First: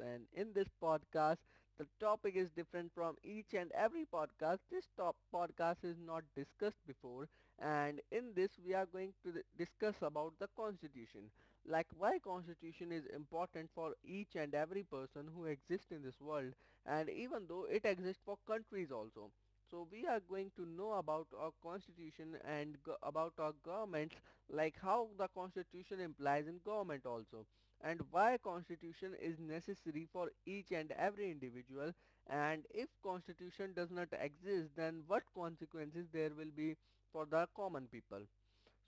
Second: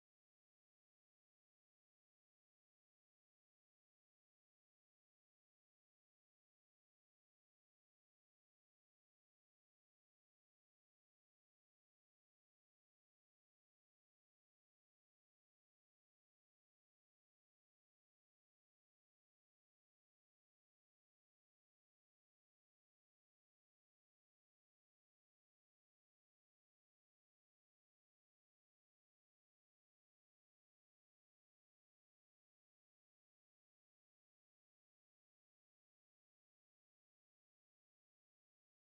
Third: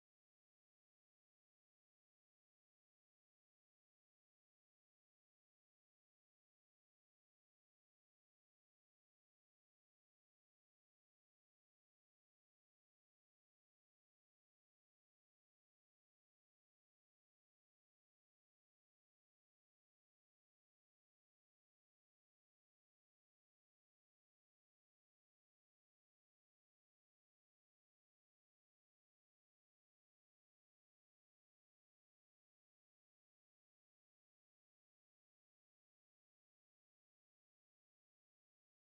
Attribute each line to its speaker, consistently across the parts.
Speaker 1: And in this podcast, the topic is different from each and every podcast. This top podcast is not discussed before, and in this, we are going to discuss about the Constitution, like why Constitution is important for each and every person who exists in this world, and even though it exists for countries also. So we are going to know about our constitution and about our government, like how the constitution implies in government also, and why constitution is necessary for each and every individual, and if constitution does not exist, then what consequences there will be for the common people.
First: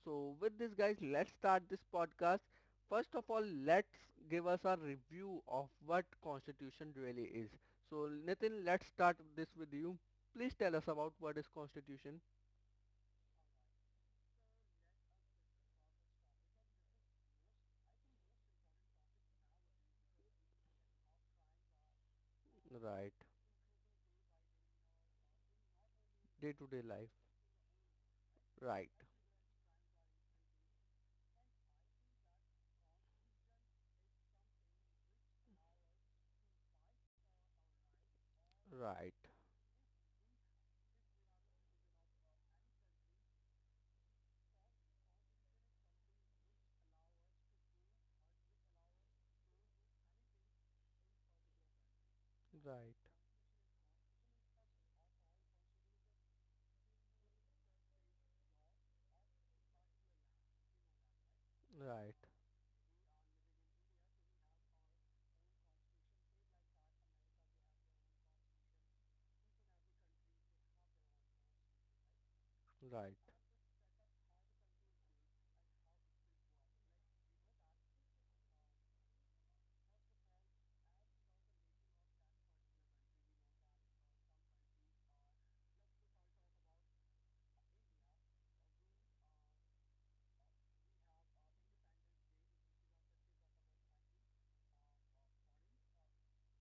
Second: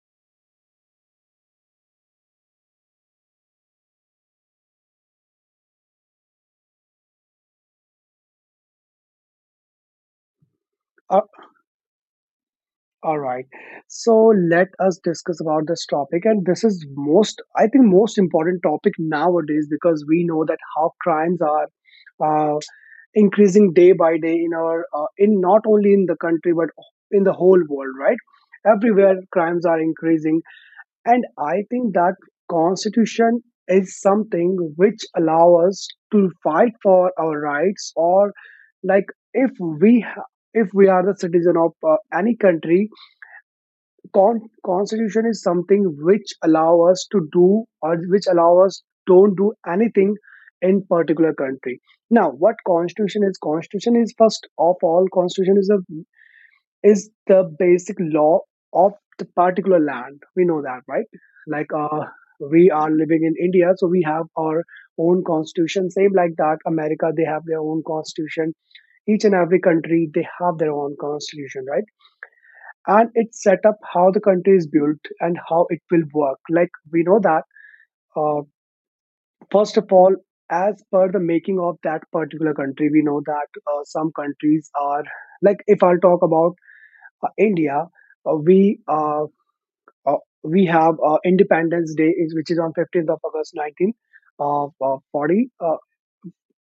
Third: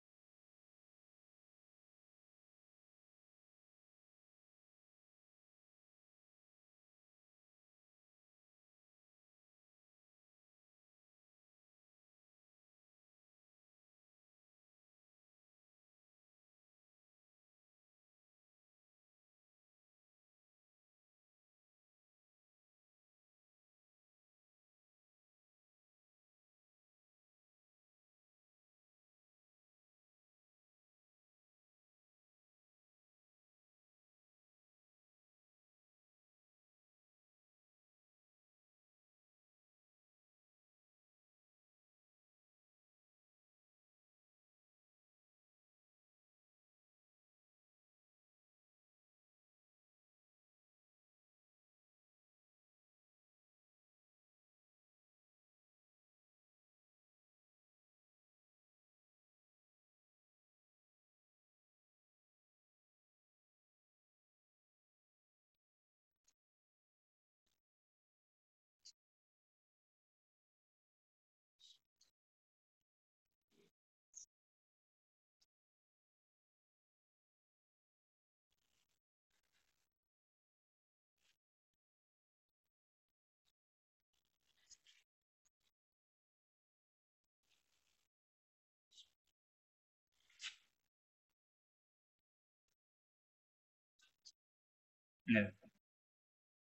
Speaker 1: So with this guys, let's start this podcast. First of all, let's give us a review of what constitution really is. So Nitin, let's start this with you. Please tell us about
Speaker 2: Uh,
Speaker 1: what is constitution.
Speaker 2: all right. So let us discuss about this topic. And this is most, I think, most important topic nowadays because we know that how crimes are uh,
Speaker 1: Right.
Speaker 2: increasing day by day in our, in not only in the country
Speaker 1: Day to
Speaker 2: but
Speaker 1: day life.
Speaker 2: in the whole world, right?
Speaker 1: Right,
Speaker 2: Everywhere crimes are increasing, and I think that constitution is something which allow us to fight for our rights, or like
Speaker 1: right.
Speaker 2: if we ha- if we are the citizen of any country. Constitution is something which allow us to do or which allow us don't do anything in particular country. Now what
Speaker 1: Right,
Speaker 2: constitution is, constitution is, first of all, constitution is a is the basic law of the particular land, we know that, right? like uh
Speaker 1: right,
Speaker 2: we are living in India, so we have our own constitution. Same like that, America, they have their own constitution. Each and every country, they have their own constitution, right? And
Speaker 1: right,
Speaker 2: it set up how the country is built and how it will work. Like we know that, uh, first of all, as per the making of that particular country, we know that some countries are like. If I'll talk about India, uh, we uh, uh, we have Independence Day, which is on 15th of August, nineteen
Speaker 3: Yeah,
Speaker 2: forty.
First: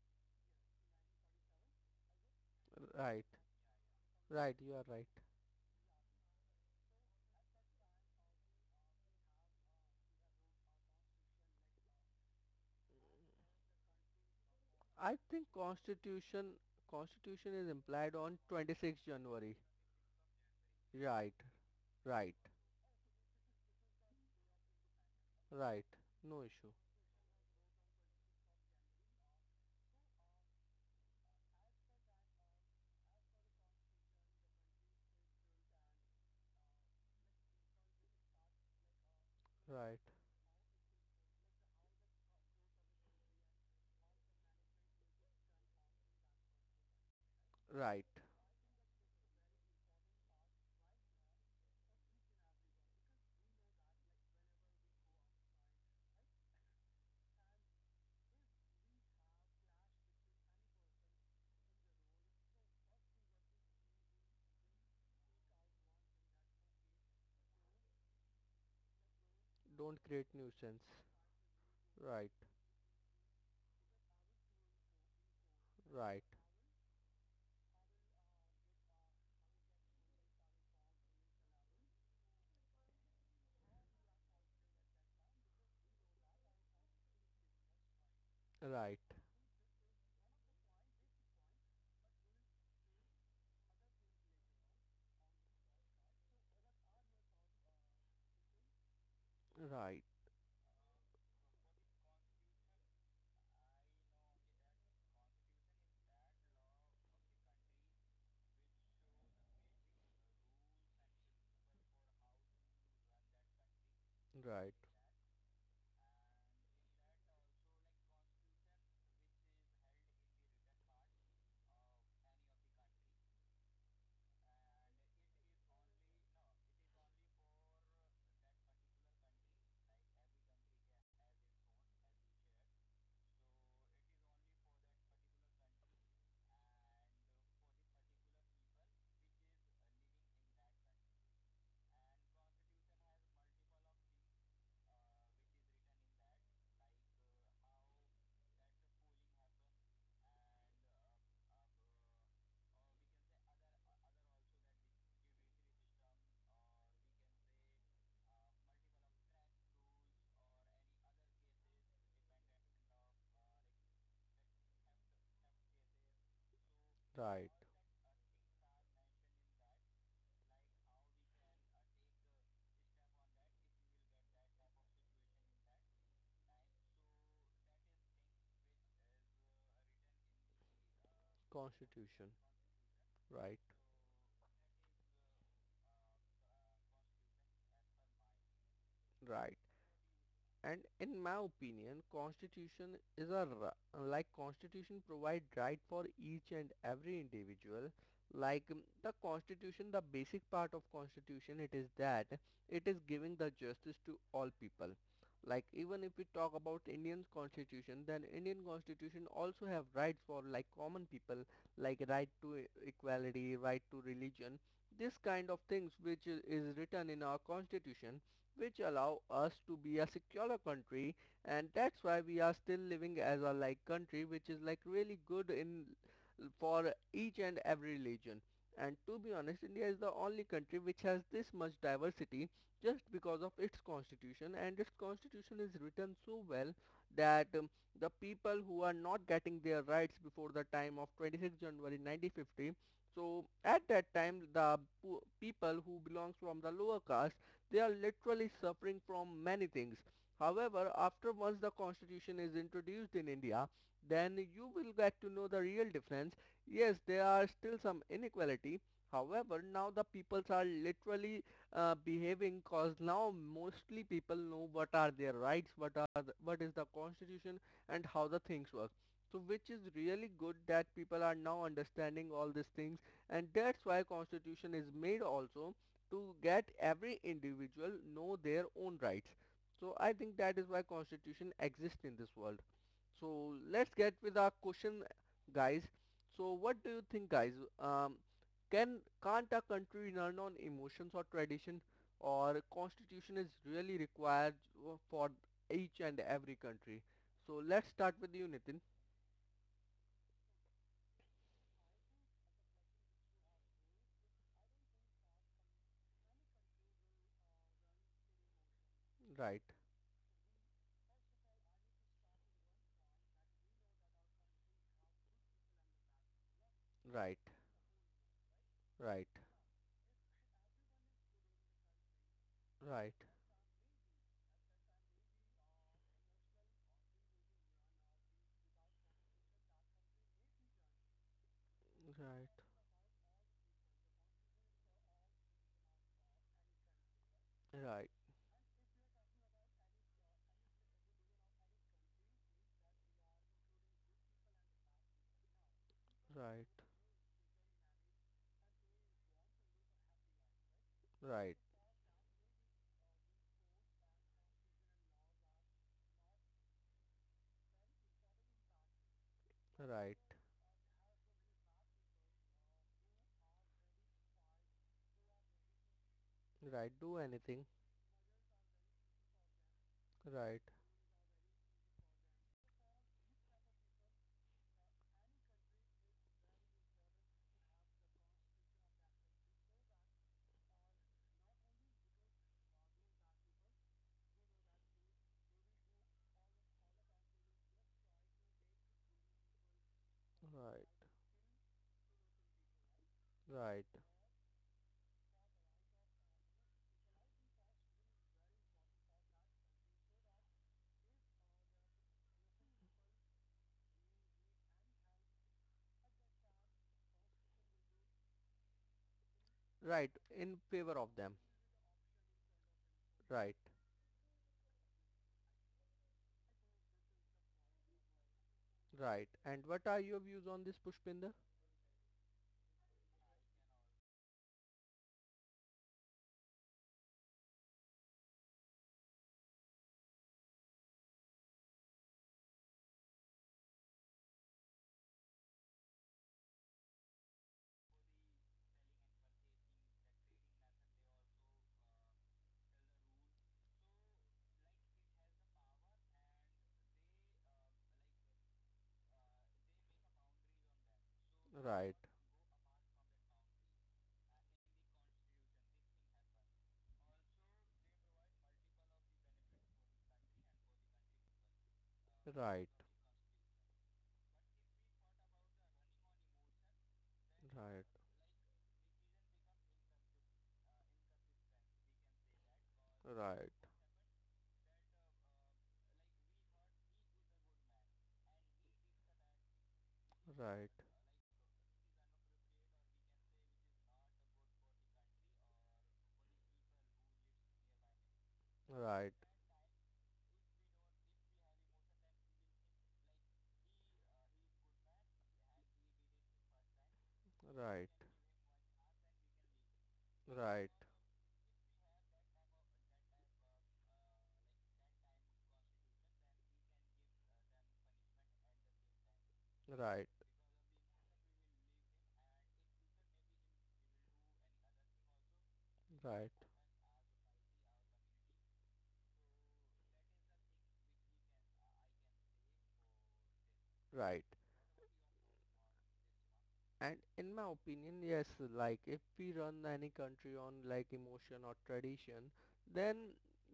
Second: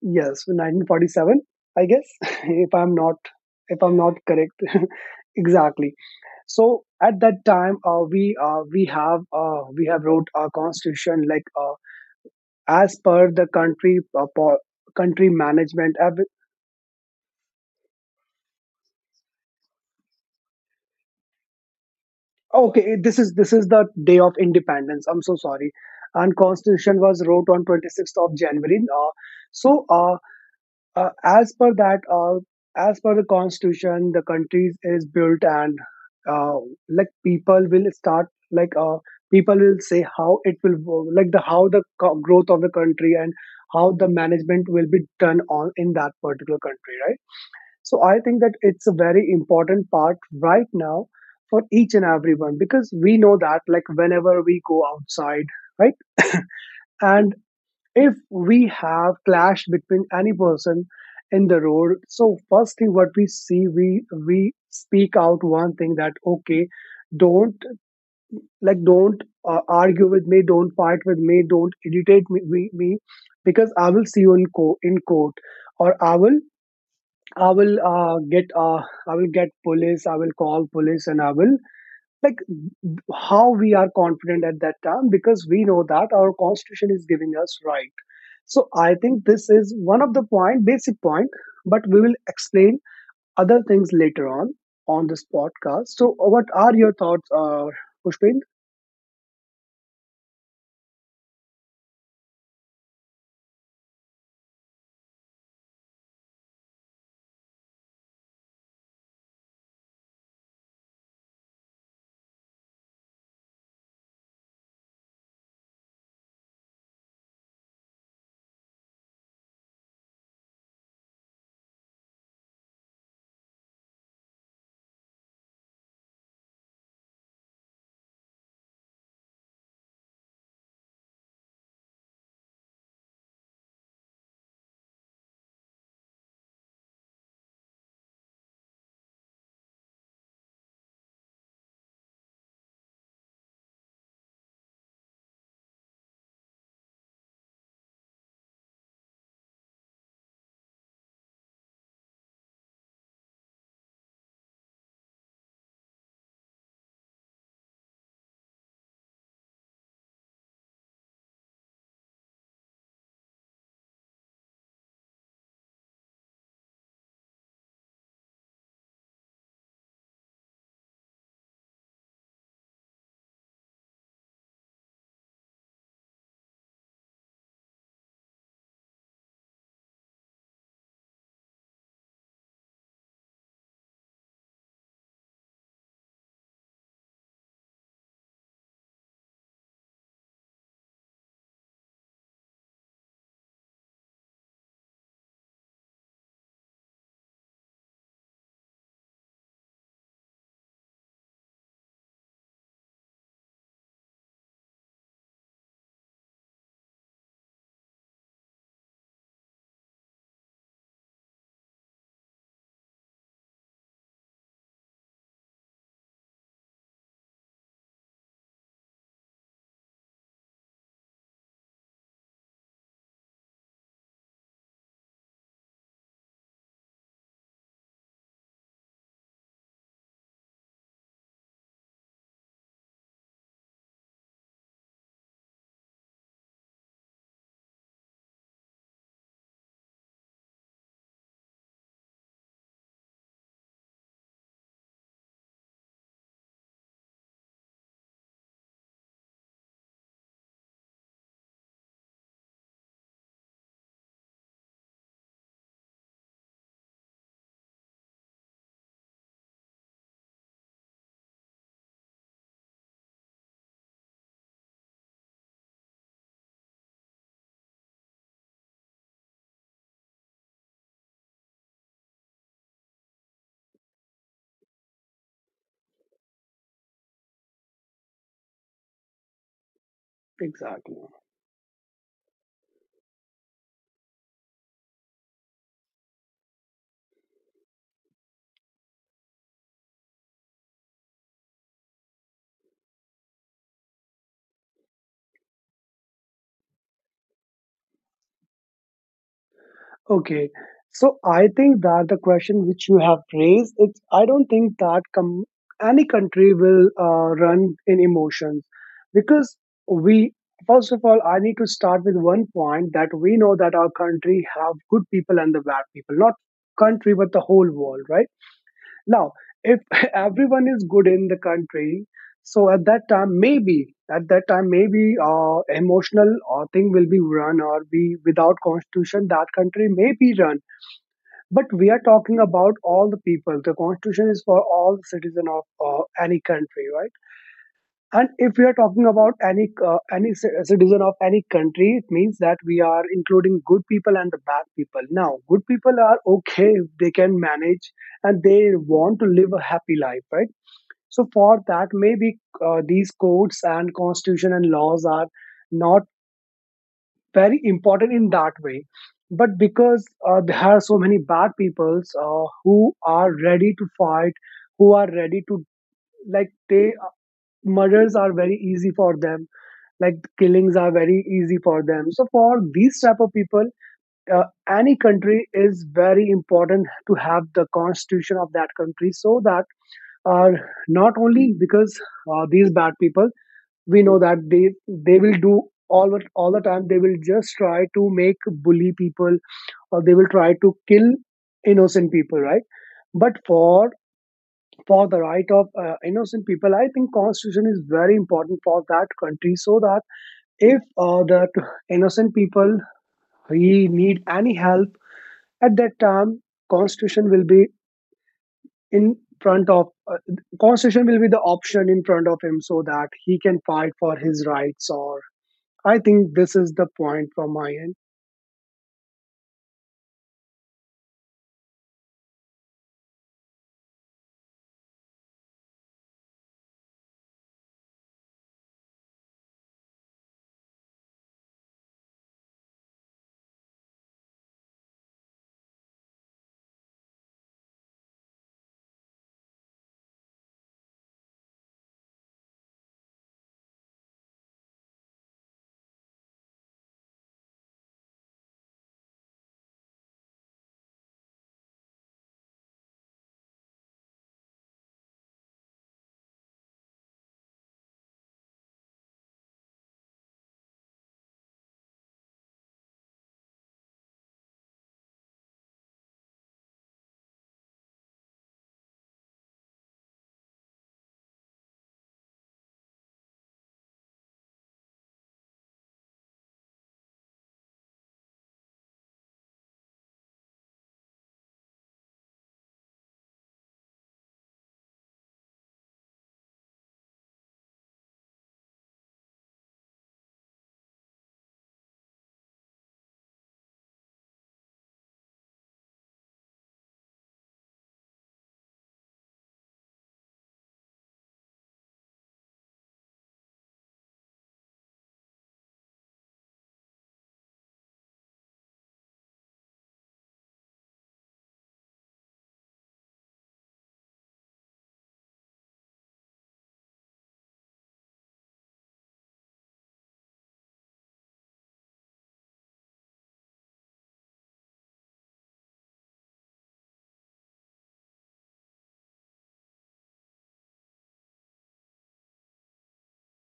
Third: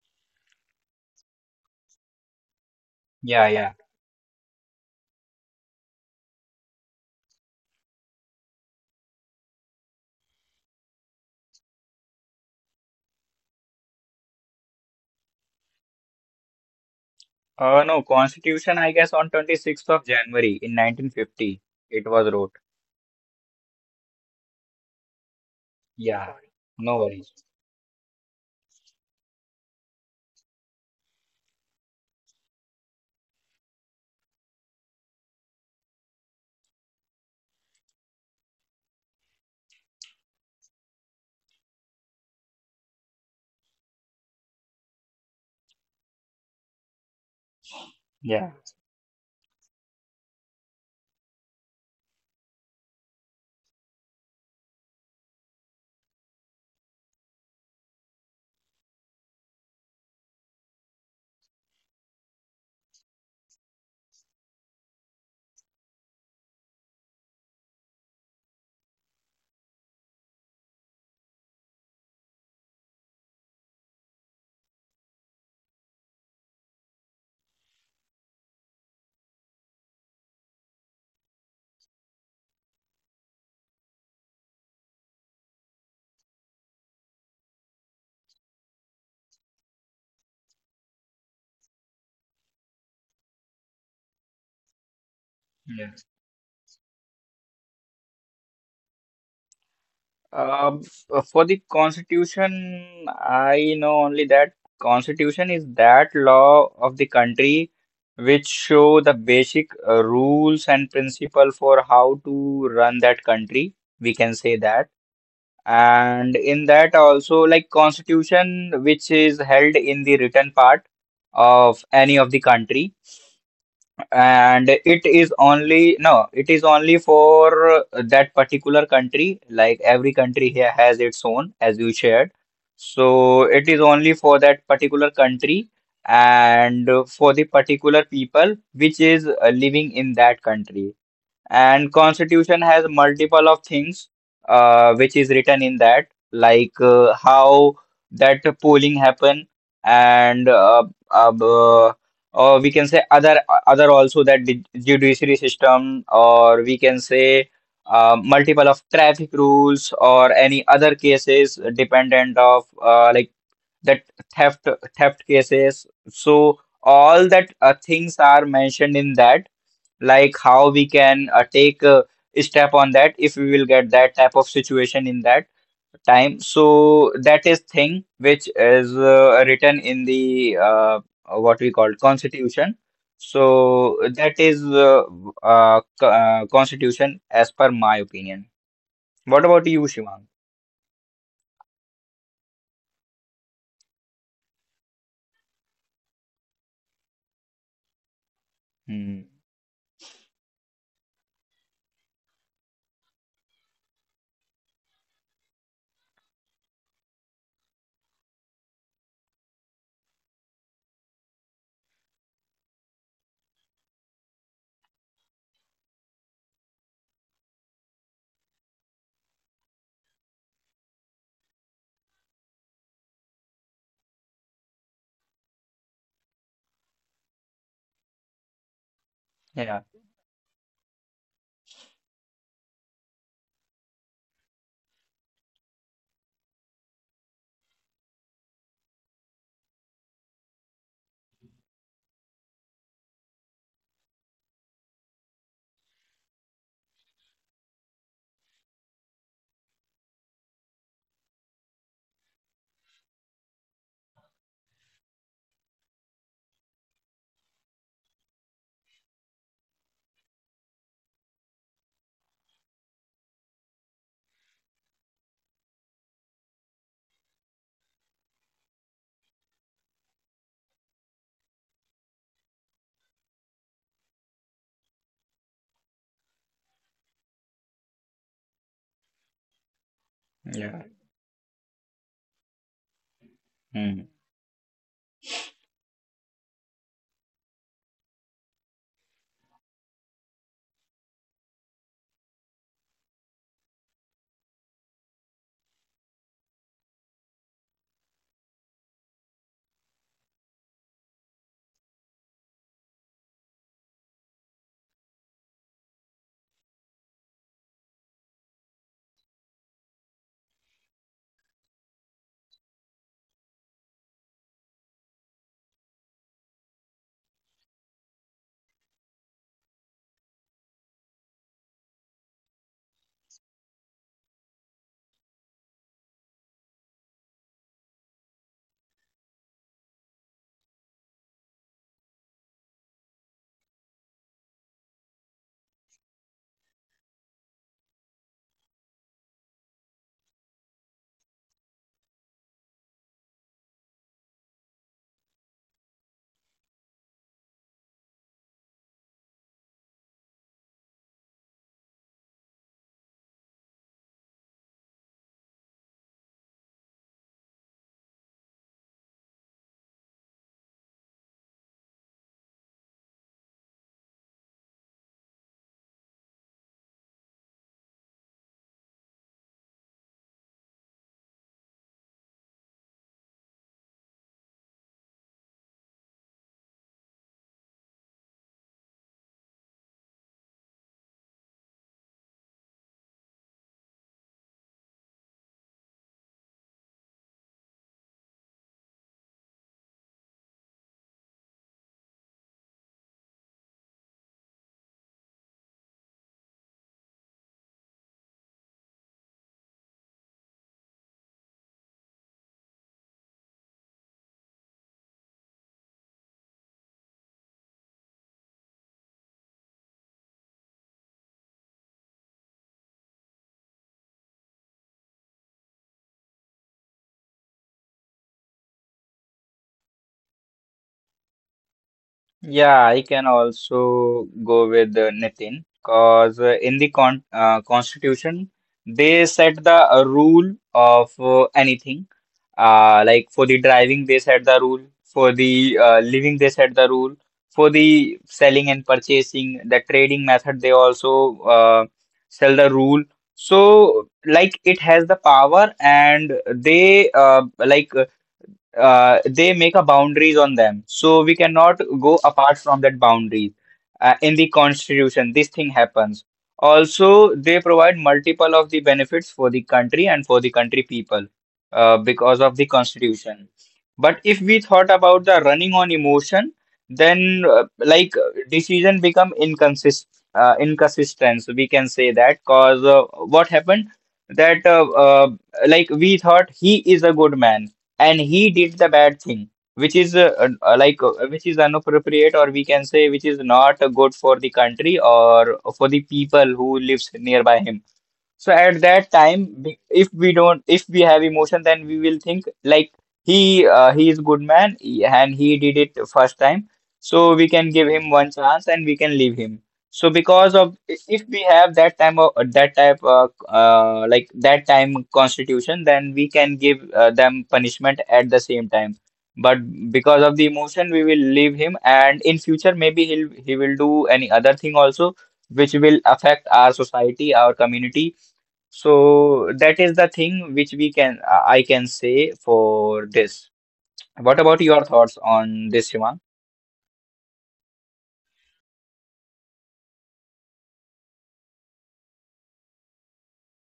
Speaker 2: Yes, 1947, I guess, if I'm not
Speaker 1: right,
Speaker 3: yeah, yeah.
Speaker 2: if I'm not
Speaker 1: right.
Speaker 2: correct,
Speaker 1: You are right.
Speaker 2: exactly. So at that time, we have, we have wrote our constitution, like, as per the country,
Speaker 1: I
Speaker 2: country
Speaker 1: think
Speaker 2: management,
Speaker 1: Constitution, Constitution is
Speaker 3: No,
Speaker 1: implied on
Speaker 3: Constitution, I
Speaker 1: 26
Speaker 3: guess, on
Speaker 1: January.
Speaker 3: 26th of January in
Speaker 1: Right,
Speaker 3: 1950, it was
Speaker 1: right,
Speaker 3: wrote.
Speaker 2: okay, this is, this is the day of independence, I'm so sorry.
Speaker 1: right.
Speaker 3: Yeah,
Speaker 2: And
Speaker 1: No issue.
Speaker 3: no
Speaker 2: constitution was
Speaker 3: worries.
Speaker 2: wrote on 26th of January, so uh, as per that, as per the constitution, the country is built, and uh, like people will start, like, people will say
Speaker 1: Right,
Speaker 2: how it will like the how the growth of the country and how the management will be done on in that particular country, right? So
Speaker 1: right.
Speaker 2: I think
Speaker 3: Yeah,
Speaker 2: that it's a very important part right now for each and everyone, because we know that like whenever we go outside, right, and if we have clash between any person in the road, so first thing what we see, we speak out one thing that, okay, don't, like, don't,
Speaker 1: Don't
Speaker 2: argue
Speaker 1: create
Speaker 2: with me, don't
Speaker 1: nuisance.
Speaker 2: fight with me, don't irritate
Speaker 1: Right,
Speaker 2: me, because I will see you in, in court, or I
Speaker 1: right,
Speaker 2: will, I will get I will get police, I will call police, and I will, like, how we are confident at that time, because we know that our constitution is giving us right. So I
Speaker 1: right,
Speaker 2: think this is one of the point, basic point, but we will explain other things later on this
Speaker 3: yeah.
Speaker 2: podcast. So what are your thoughts, Pushpin?
Speaker 1: right,
Speaker 3: Um, for the Constitution, I know only that Constitution is that law of the country which show the basic rules and principle for how to run that country. We can say
Speaker 1: right,
Speaker 3: that. And in that also, like, constitution which is held in the written part of any of the country, and it is only no it is only for that particular country, like every country here has its own, as you shared. So it is only for that particular country and for the particular people which is living in that country. And constitution has multiple of things which is written in that, like, how that polling happen. And uh, or we can say other also, that the judiciary system, or we can say multiple of traffic rules or any other cases dependent of, like, that theft theft cases. So all
Speaker 1: right.
Speaker 3: that things are mentioned in that, like, how we can take a step on that if we will get that type of situation in that time. So that is thing which is written in the, what we call
Speaker 1: Constitution.
Speaker 3: constitution.
Speaker 1: Right,
Speaker 3: So that is constitution as per my opinion. What
Speaker 1: right.
Speaker 3: about you, Shivang?
Speaker 1: And in my opinion, constitution is a like constitution provide right for each and every individual. Like the
Speaker 3: Hmm.
Speaker 1: constitution, the basic part of constitution, it is that it is giving the justice to all people. Like even if we talk about Indian constitution, then Indian constitution also have rights for like common people, like right to equality, right to religion. This kind of things which is written in our constitution, which allow us to be a secure country. And that's why we are still living as a like country which is like really good in for each and every religion. And to be honest,
Speaker 3: Yeah,
Speaker 1: India is the only country which has this much diversity, just because of its constitution, and its constitution is written so well that the people who are not getting their rights before the time of 26 January 1950, so at that time, the people who belongs from the lower caste, they are literally suffering from many things. However, after once the constitution is introduced in India, then you will get to know the real difference. Yes, there are still some inequality. However, now the peoples are literally behaving, cause now mostly people know what are their rights, what are the, what is the constitution, and how the things work. So which is really good that people are now understanding all these things, and that's why constitution is made also, to get every individual know their own rights. So I think that is why
Speaker 3: yeah.
Speaker 2: Exactly.
Speaker 1: constitution exists in this world. So let's
Speaker 3: Hmm.
Speaker 1: get with our question guys. So what do you think guys, um can't a country run on emotions or tradition, or constitution is really required for each and every country. So let's start with you, Nitin.
Speaker 2: Okay. So I think that the question which you have raised, it's, I don't think that any country will run in emotions, because
Speaker 1: Right,
Speaker 2: we, first of all, I need to start with one point, that we know that our country have good people and the bad people, not country, but
Speaker 1: right,
Speaker 2: the whole world, right?
Speaker 1: right,
Speaker 2: Now, if everyone is good in the country, so at that
Speaker 1: right,
Speaker 2: time, maybe, at that time, maybe emotional thing will be run, or be without constitution, that country may be run. But we are talking
Speaker 1: right,
Speaker 2: about all the people. The constitution is for all the citizen of any country, right?
Speaker 1: right,
Speaker 2: And if we are talking about any citizen of any country, it means that we are including good people and the bad people. Now, good people are
Speaker 1: right,
Speaker 2: okay if they can manage and they want to live a happy life, right? So
Speaker 1: right, right,
Speaker 2: for that, maybe these codes and constitution and laws are not very important in that way. But because
Speaker 1: right.
Speaker 2: there are so many bad peoples who are ready to fight, who are ready to, like, they
Speaker 1: Right, do anything.
Speaker 2: murders are very easy for them, like
Speaker 1: Right,
Speaker 2: killings are very easy for them. So for these type of people, uh, any country is very important to have the constitution of that country, so that, uh, not only because these bad people, we know that they will do all the time they will just try to make bully people, or they will try to
Speaker 1: right,
Speaker 2: kill innocent people, right? But
Speaker 1: right,
Speaker 2: for the right of innocent people, I think constitution is very important for that country, so that if that innocent people, he need any help at that time, constitution will be in front of
Speaker 1: right. In favor
Speaker 2: constitution
Speaker 1: of
Speaker 2: will be
Speaker 1: them.
Speaker 2: the option in front of him, so that he
Speaker 1: Right,
Speaker 2: can fight for his rights. Or I think this is the point from my end.
Speaker 1: right. And what are your views on this, Pushpinder?
Speaker 3: Yeah, I can also go with Nitin, because in the constitution they set the rule of anything. Like, for the driving they set the rule, for the living they set the rule, for the selling and purchasing, the trading method they also sell the rule. So like it has the power, and they, like, they make a boundaries on them, so we cannot
Speaker 1: Right,
Speaker 3: go apart from that boundaries in the constitution. This thing happens. Also, they provide multiple of the benefits for the country and for the country people because of the
Speaker 1: right,
Speaker 3: constitution. But if we thought about the running on emotion, then,
Speaker 1: right,
Speaker 3: like, decision become inconsistent, we can say that, cause
Speaker 1: right,
Speaker 3: what
Speaker 1: right,
Speaker 3: happened that like, we thought he is a good man, and he did the bad thing which is
Speaker 1: right,
Speaker 3: like, which is inappropriate, or we can say which is not good for the country or for the people who lives nearby him. So at that
Speaker 1: right,
Speaker 3: time, if we don't, if we have emotion, then we will think like he, he is good man, and he did it first time. So we can give
Speaker 1: right,
Speaker 3: him one chance and we can leave him. So because of
Speaker 1: right,
Speaker 3: if we have that time of that type like, that time constitution, then we can give them punishment at the same time. But
Speaker 1: right, right.
Speaker 3: because of the emotion, we will leave him, and in future maybe he will do any other thing also, which will
Speaker 1: Right,
Speaker 3: affect our society, our community. So that is the thing which we can I can say for this.
Speaker 1: right.
Speaker 3: What about your thoughts on this, Shivang?
Speaker 1: And in my opinion, yes, like if we run any country on like emotion or tradition, then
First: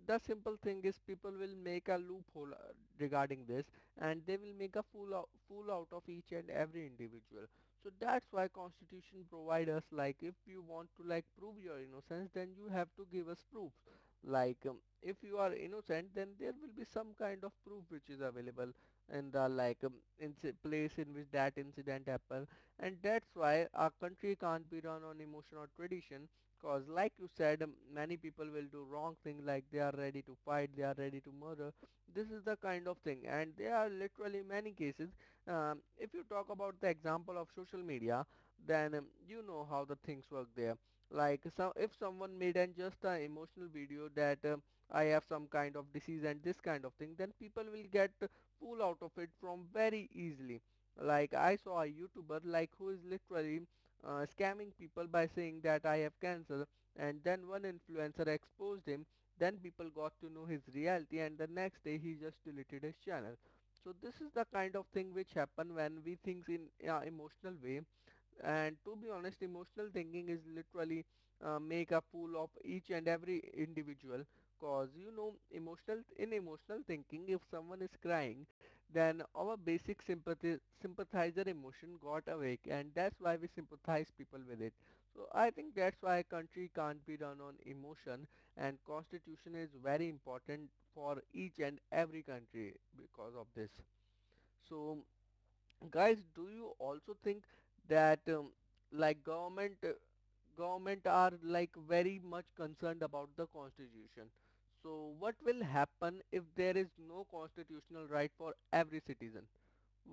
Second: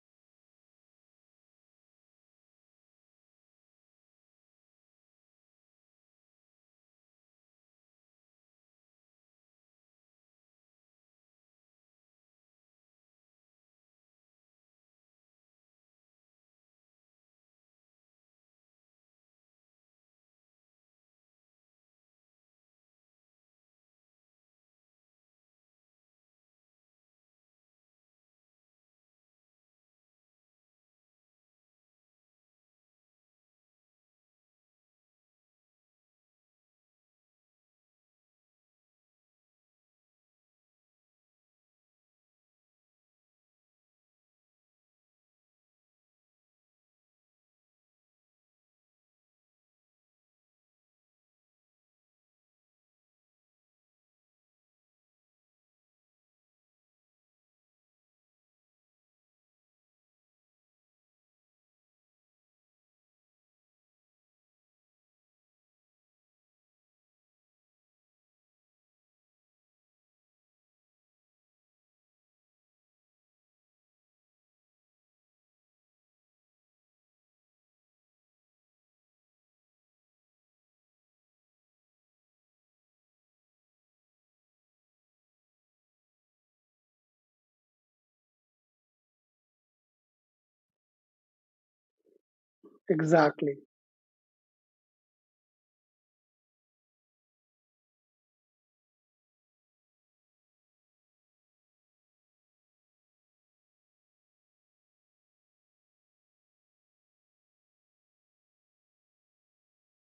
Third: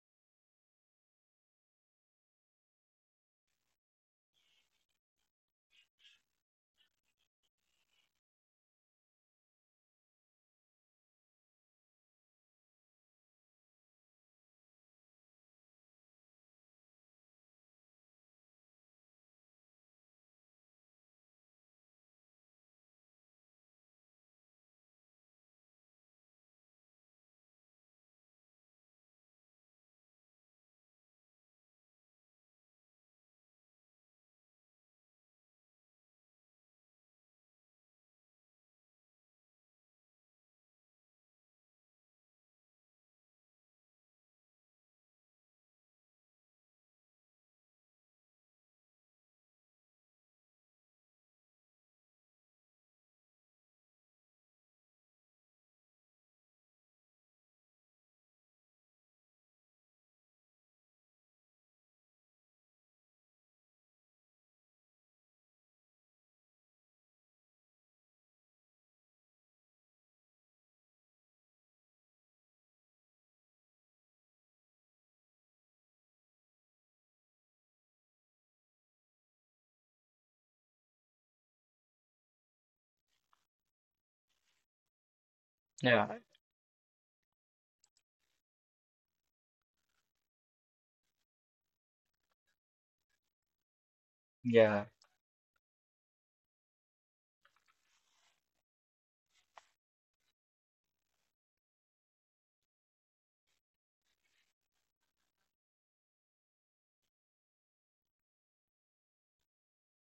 Speaker 1: the simple thing is people will make a loophole regarding this, and they will make a fool out of each and every individual. So that's why constitution provide us, like if you want to like prove your innocence, then you have to give us proofs. Like if you are innocent, then there will be some kind of proof which is available in the like in place in which that incident happened. And that's why our country can't be run on emotion or tradition, cause like you said many people will do wrong thing, like they are ready to fight, they are ready to murder. This is the kind of thing, and there are literally many cases. If you talk about the example of social media, then you know how the things work there. Like so if someone made an just an emotional video that I have some kind of disease and this kind of thing, then people will get full out of it from very easily. Like I saw a YouTuber like who is literally scamming people by saying that I have cancer, and then one influencer exposed him. Then people got to know his reality, and the next day he just deleted his channel. So this is the kind of thing which happen when we think in emotional way. And to be honest, emotional thinking is literally make a fool of each and every individual. Cause you know, emotional, in emotional thinking, if someone is crying, then our basic sympathy, sympathizer emotion got awake, and that's why we sympathize people with it. So I think that's
Speaker 3: Yeah,
Speaker 1: why a country can't be run on emotion, and constitution is very important for each and every country because of
Speaker 2: Exactly.
Speaker 1: this. So
Speaker 3: yeah,
Speaker 1: guys, do you also think that like government government are like very much concerned about the constitution, so what will happen if there is no constitutional right for every citizen?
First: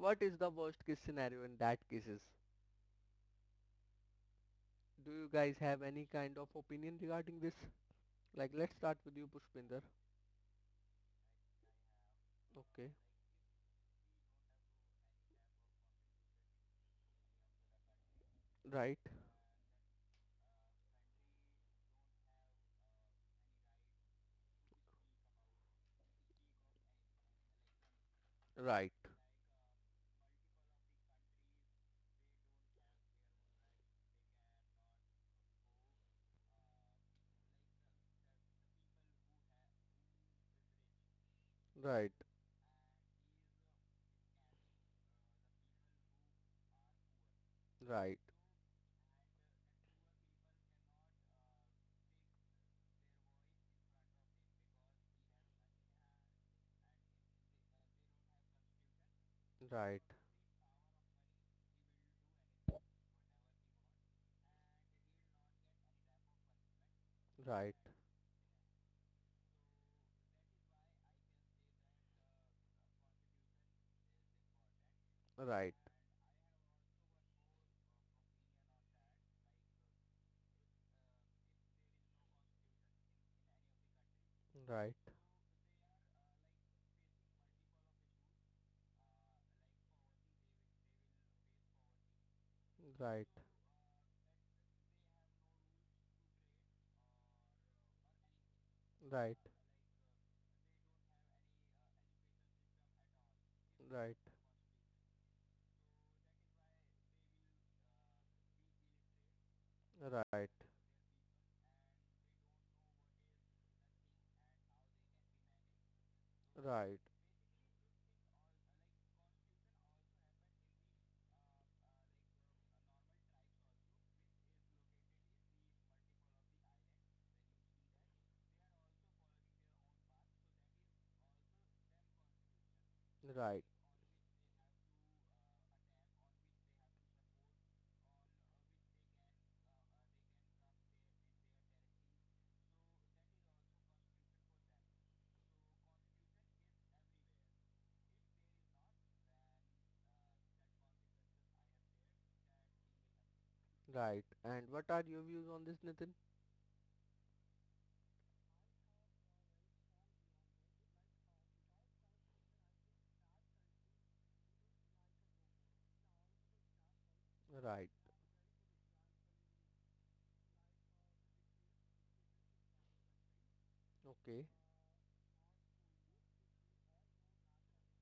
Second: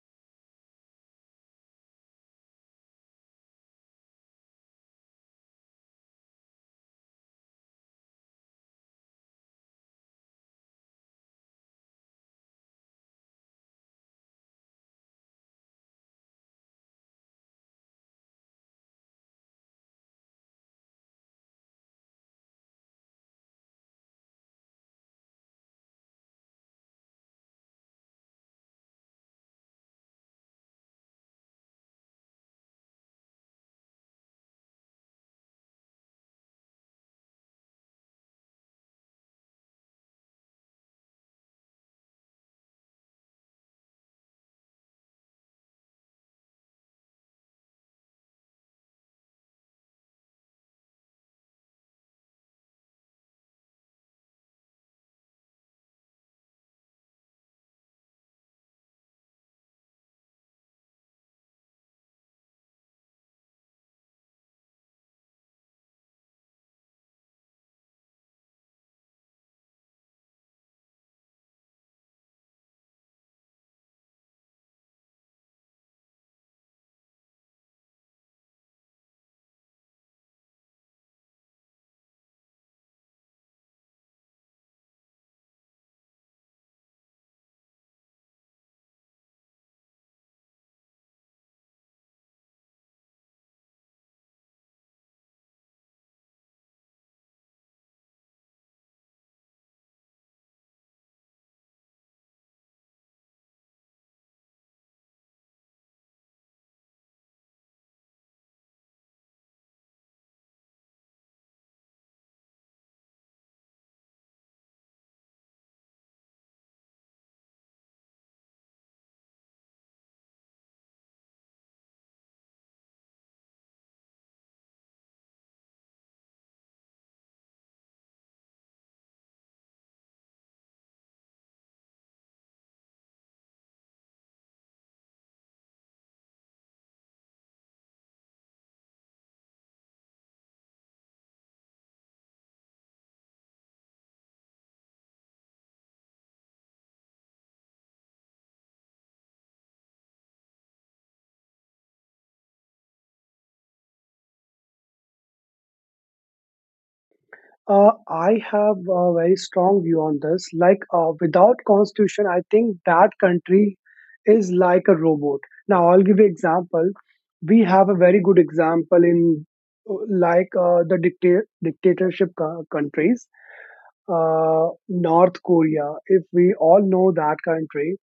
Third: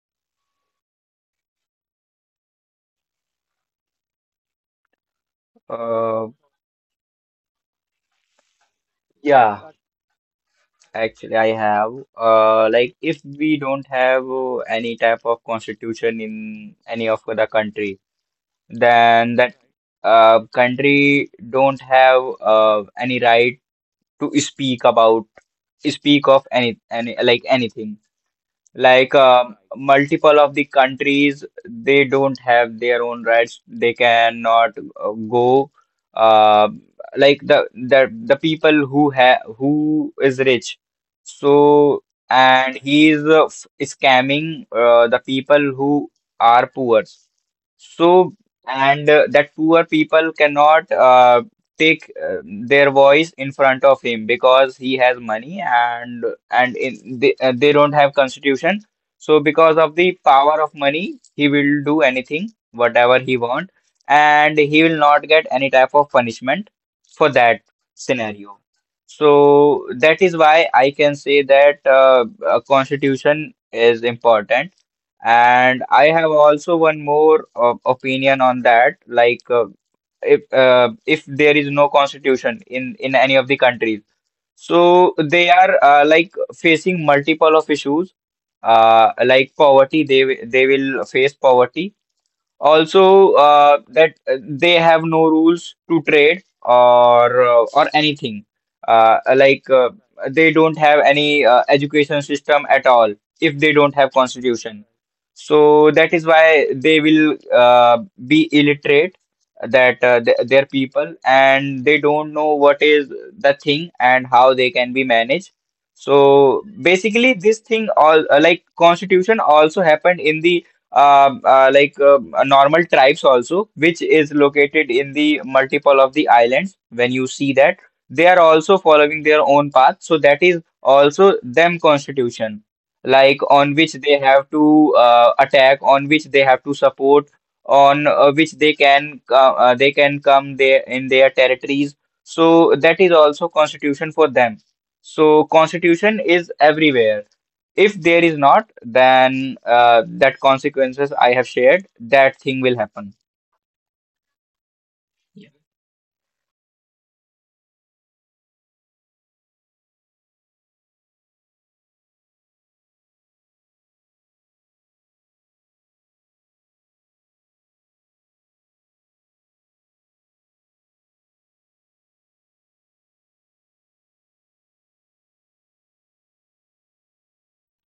Speaker 1: What is the worst case scenario in that cases? Do you guys have any
Speaker 3: uh,
Speaker 1: kind of opinion regarding this? Like let's start with you,
Speaker 3: yeah.
Speaker 1: Pushpinder.
Speaker 3: Actually, I have,
Speaker 1: Okay,
Speaker 3: like, if we don't have any type of constitution in any of the country,
Speaker 1: right,
Speaker 3: then that country don't have any right to speak about, speak of any like, anything.
Speaker 1: right,
Speaker 3: Like, multiple of the countries, they don't have their own rights. They cannot go. Uh, like, the people who have who is rich, so,
Speaker 1: right,
Speaker 3: and he is scamming the people who are poor.
Speaker 1: right,
Speaker 3: So, and that poor people cannot take their voice in front of him, because he has money, and they don't have constitution. So because of
Speaker 1: right,
Speaker 3: the power of money, he will do anything whatever he want, and he will not get any type of punishment for that
Speaker 1: right,
Speaker 3: scenario. So that is why I can say that a constitution is important.
Speaker 1: right,
Speaker 3: And I have also one more opinion on that, like, if if there is no constitution in any of the countries, so
Speaker 1: right,
Speaker 3: they are, like, facing multiple of issues, like poverty. They they will face poverty.
Speaker 1: right,
Speaker 3: Also, that they have no rules to trade, or anything.
Speaker 1: right.
Speaker 3: Like, they don't have any education system at all if they don't have
Speaker 1: Right,
Speaker 3: constitution. So that is why they will be illiterate. That th
Speaker 1: right,
Speaker 3: their people, and they don't know what is the thing and how they can be managed. So
Speaker 1: right,
Speaker 3: basically, this thing all, like, constitution also happened in the like, normal tribes also, which is located in the multiple of the islands. When you see that, they are also following their own path. So that is also them constitution, like,
Speaker 1: right,
Speaker 3: on which they have to attack, on which they have to support, on which they can come there in their territories. So that is also constitution for them. So constitution is everywhere. If there is not, then that consequences I have shared, that thing will happen.
Speaker 1: right. And what are your views on this, Nitin?
Speaker 2: I have a very strong view on this. Like, without constitution, I think that country is like a robot. Now, I'll give you example. We have
Speaker 1: Right,
Speaker 2: a very good example in the dictatorship countries,
Speaker 1: okay,
Speaker 2: North Korea. If we all know that country,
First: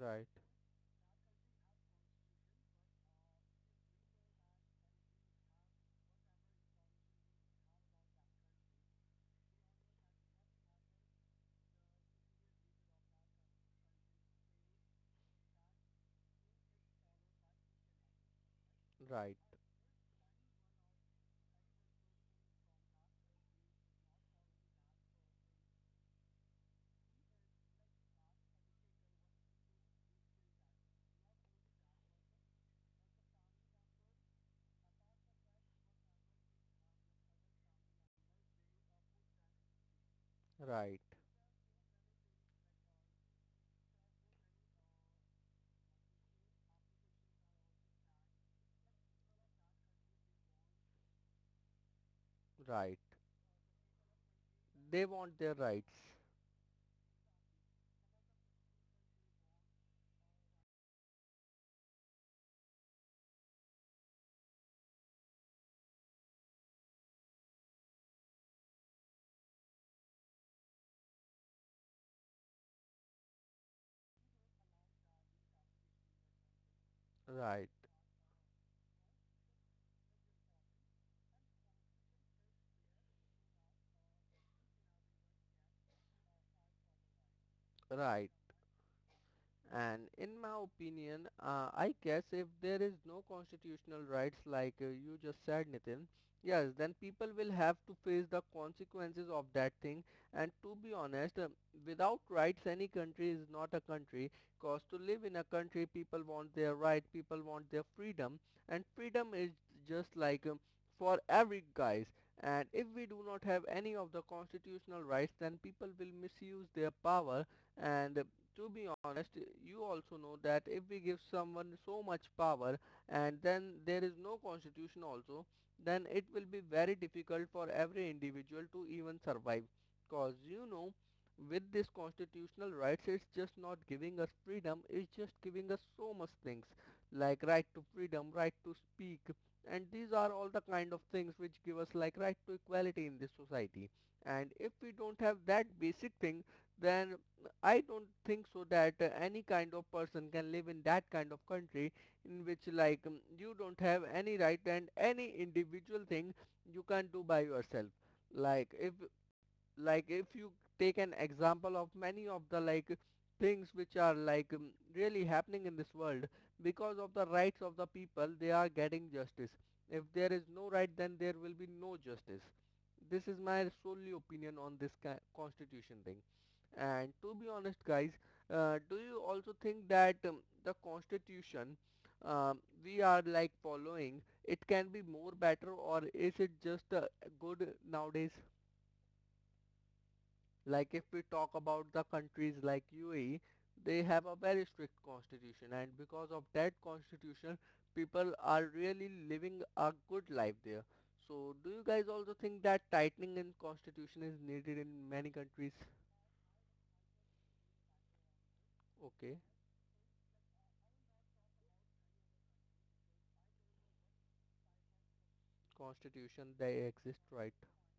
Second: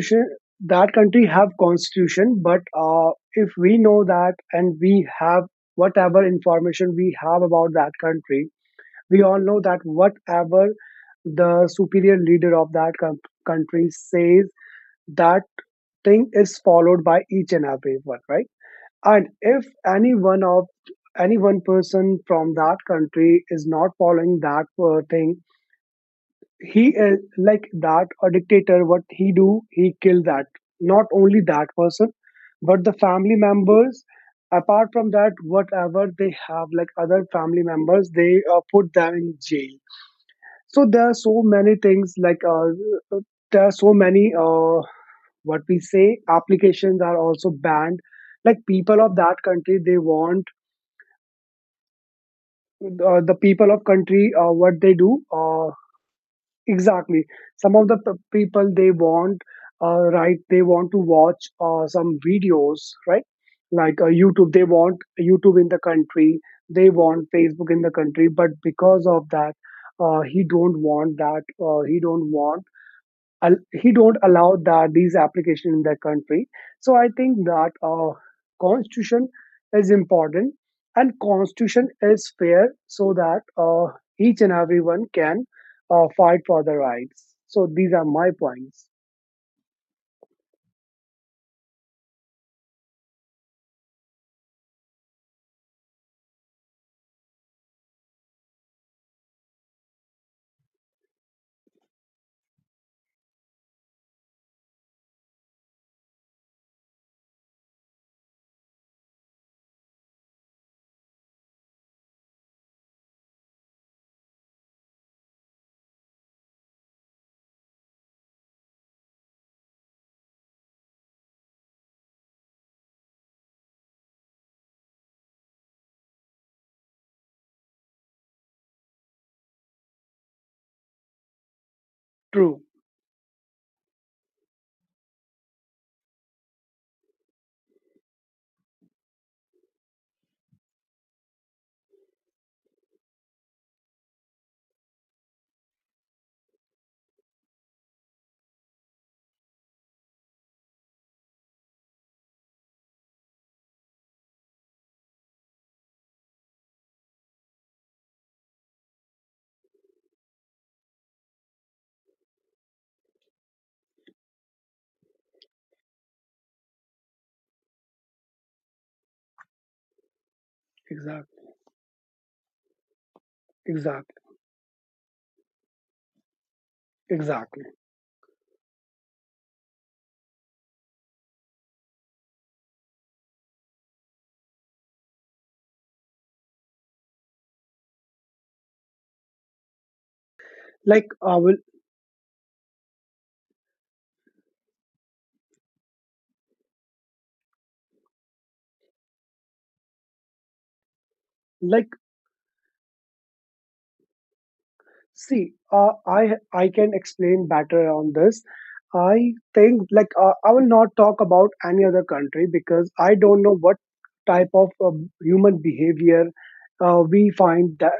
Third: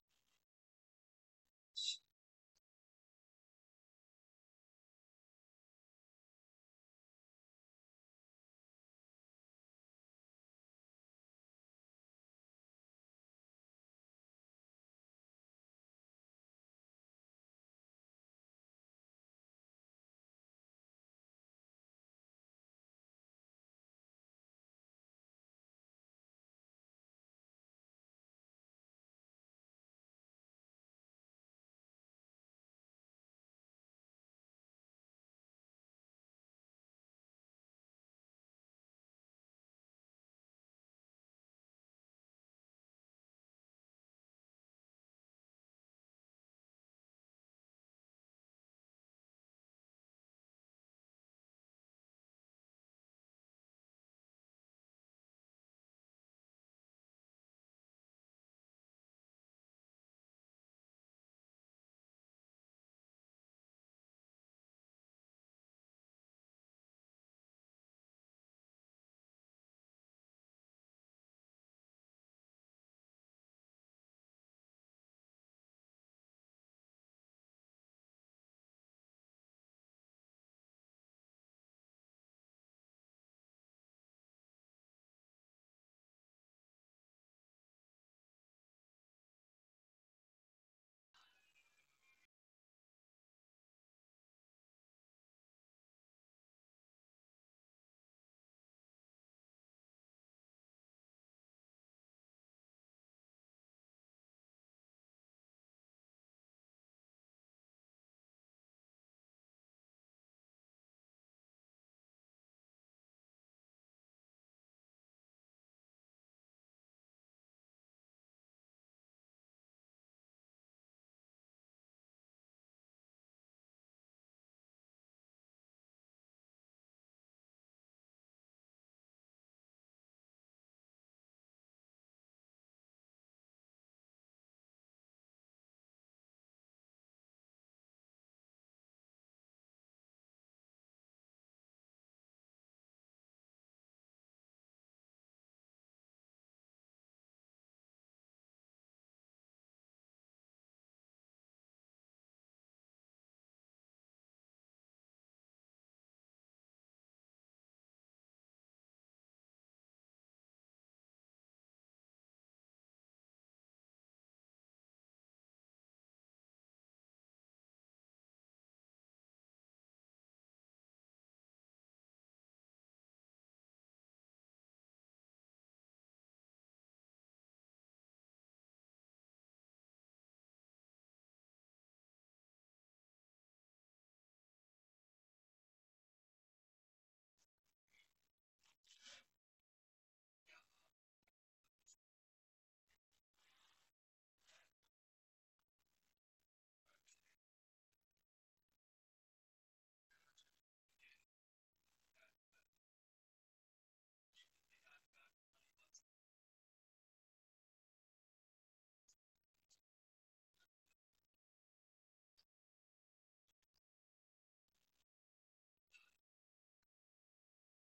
Speaker 1: right,
Speaker 2: that country have constitution, but if we know that, and we have whatever information we have about that country, we all know that whatever the superior leader of that country says, that thing is followed by each and every one, right? And
Speaker 1: right,
Speaker 2: if any one of, any one person from that country is not following that thing, he is like that, a dictator, what he do, he kill that, not only that person, but the family members. Apart from that, whatever they have, like other family members, they put them in jail. So
Speaker 1: right,
Speaker 2: there are so many things, there are so many, what we say, applications are also banned. Like people of that country, they want,
Speaker 1: right.
Speaker 2: the people of country, what they
Speaker 1: They
Speaker 2: do,
Speaker 1: want their rights.
Speaker 2: exactly. Some of the people they want, right, they want to watch some videos, right, like, YouTube. They want YouTube in the country. They want Facebook in the country, but because of that, he don't want that. He don't want, he don't allow that these application in that country. So I think
Speaker 1: Right,
Speaker 2: that constitution is important, and constitution is fair, so that uh, each and everyone can fight for their rights. So these are my
Speaker 1: right.
Speaker 2: points.
Speaker 1: And in my opinion, I guess if there is no constitutional rights like you just said, Nitin, yes, then people will have to face the consequences of that thing. And to be honest, without rights, any country is not a country. Cause to live in a country, people want their right, people want their freedom, and freedom is just like for every guys. And if we do not have any of the constitutional rights, then people will misuse their power, and to be honest, you also know that if we give someone so much power, and then there is no constitution also, then it will be very difficult for every individual to even survive. Cause you know, with this
Speaker 2: True.
Speaker 1: constitutional rights, it's just not giving us freedom, it's just giving us so much things like right to freedom, right to speak, and these are all the kind of things which give us like right to equality in this society. And if we don't have that basic thing, then I don't think so that any kind of person can live in that kind of country in which like you don't have any right, and any individual thing you can not do by yourself. Like if like if you take an example of many of the like things which are like really happening in this world, because of the rights of the people they are getting justice. If there is no right, then there
Speaker 2: Exactly.
Speaker 1: will be no justice. This is my solely
Speaker 2: Exactly.
Speaker 1: opinion on this constitution thing. And to be
Speaker 2: Exactly.
Speaker 1: honest guys, do you also think that the constitution, um, we are like following, it can be more better, or is it just good nowadays. Like if
Speaker 2: like
Speaker 1: we
Speaker 2: I
Speaker 1: talk
Speaker 2: will
Speaker 1: about the countries like UAE, they have a very strict constitution, and because of that constitution, people are really living a good life there. So do you
Speaker 2: like
Speaker 1: guys also think that tightening in constitution is needed in many
Speaker 2: See,
Speaker 1: countries?
Speaker 2: I can explain better on this. I
Speaker 1: Okay,
Speaker 2: think, like, I will not talk about any other country, because I don't know what type of human behavior
Speaker 1: constitution they
Speaker 2: uh,
Speaker 1: exist,
Speaker 2: we
Speaker 1: right,
Speaker 2: find that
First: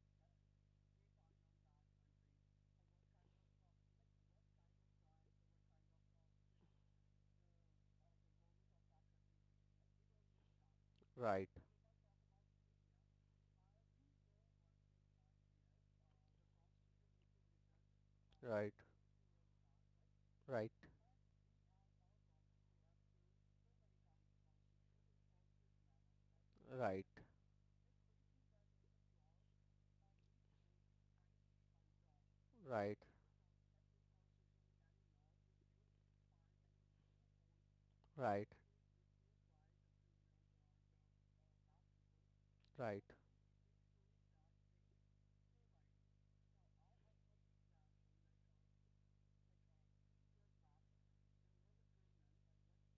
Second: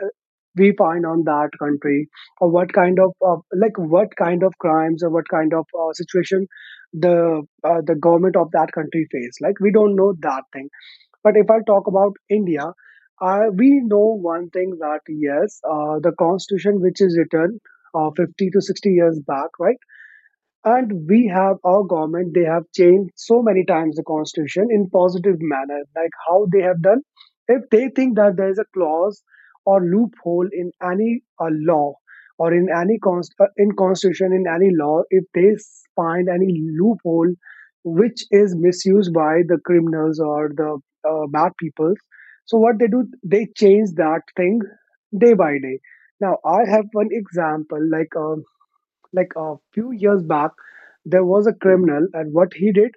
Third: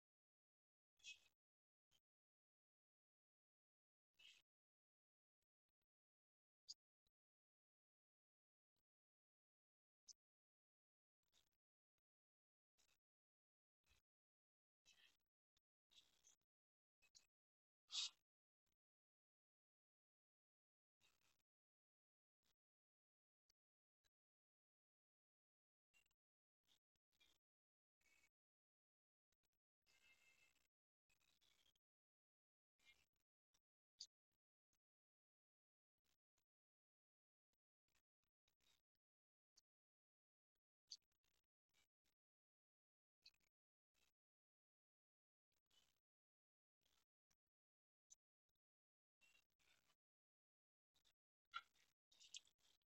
Speaker 2: we find on that country, or what kind of, like, what kind of crimes or what kind of situation the, the government of that country face. Like, we don't know that thing. But if
Speaker 1: right,
Speaker 2: I talk about India, we know one thing, that yes, the constitution which is written 50 to
Speaker 1: right,
Speaker 2: 60 years back, right?
Speaker 1: right,
Speaker 2: And we have our government, they have changed so many times the constitution in positive manner, like how they have done.
Speaker 1: right,
Speaker 2: If they think that there is a clause or loophole in any law, or in
Speaker 1: right,
Speaker 2: any in constitution, in any law, if they find any loophole which
Speaker 1: right,
Speaker 2: is misused by the criminals or the bad people, so what they
Speaker 1: right,
Speaker 2: do, they change that thing day by day. Now I have one example, like, like a few years back, there was a criminal, and what he did,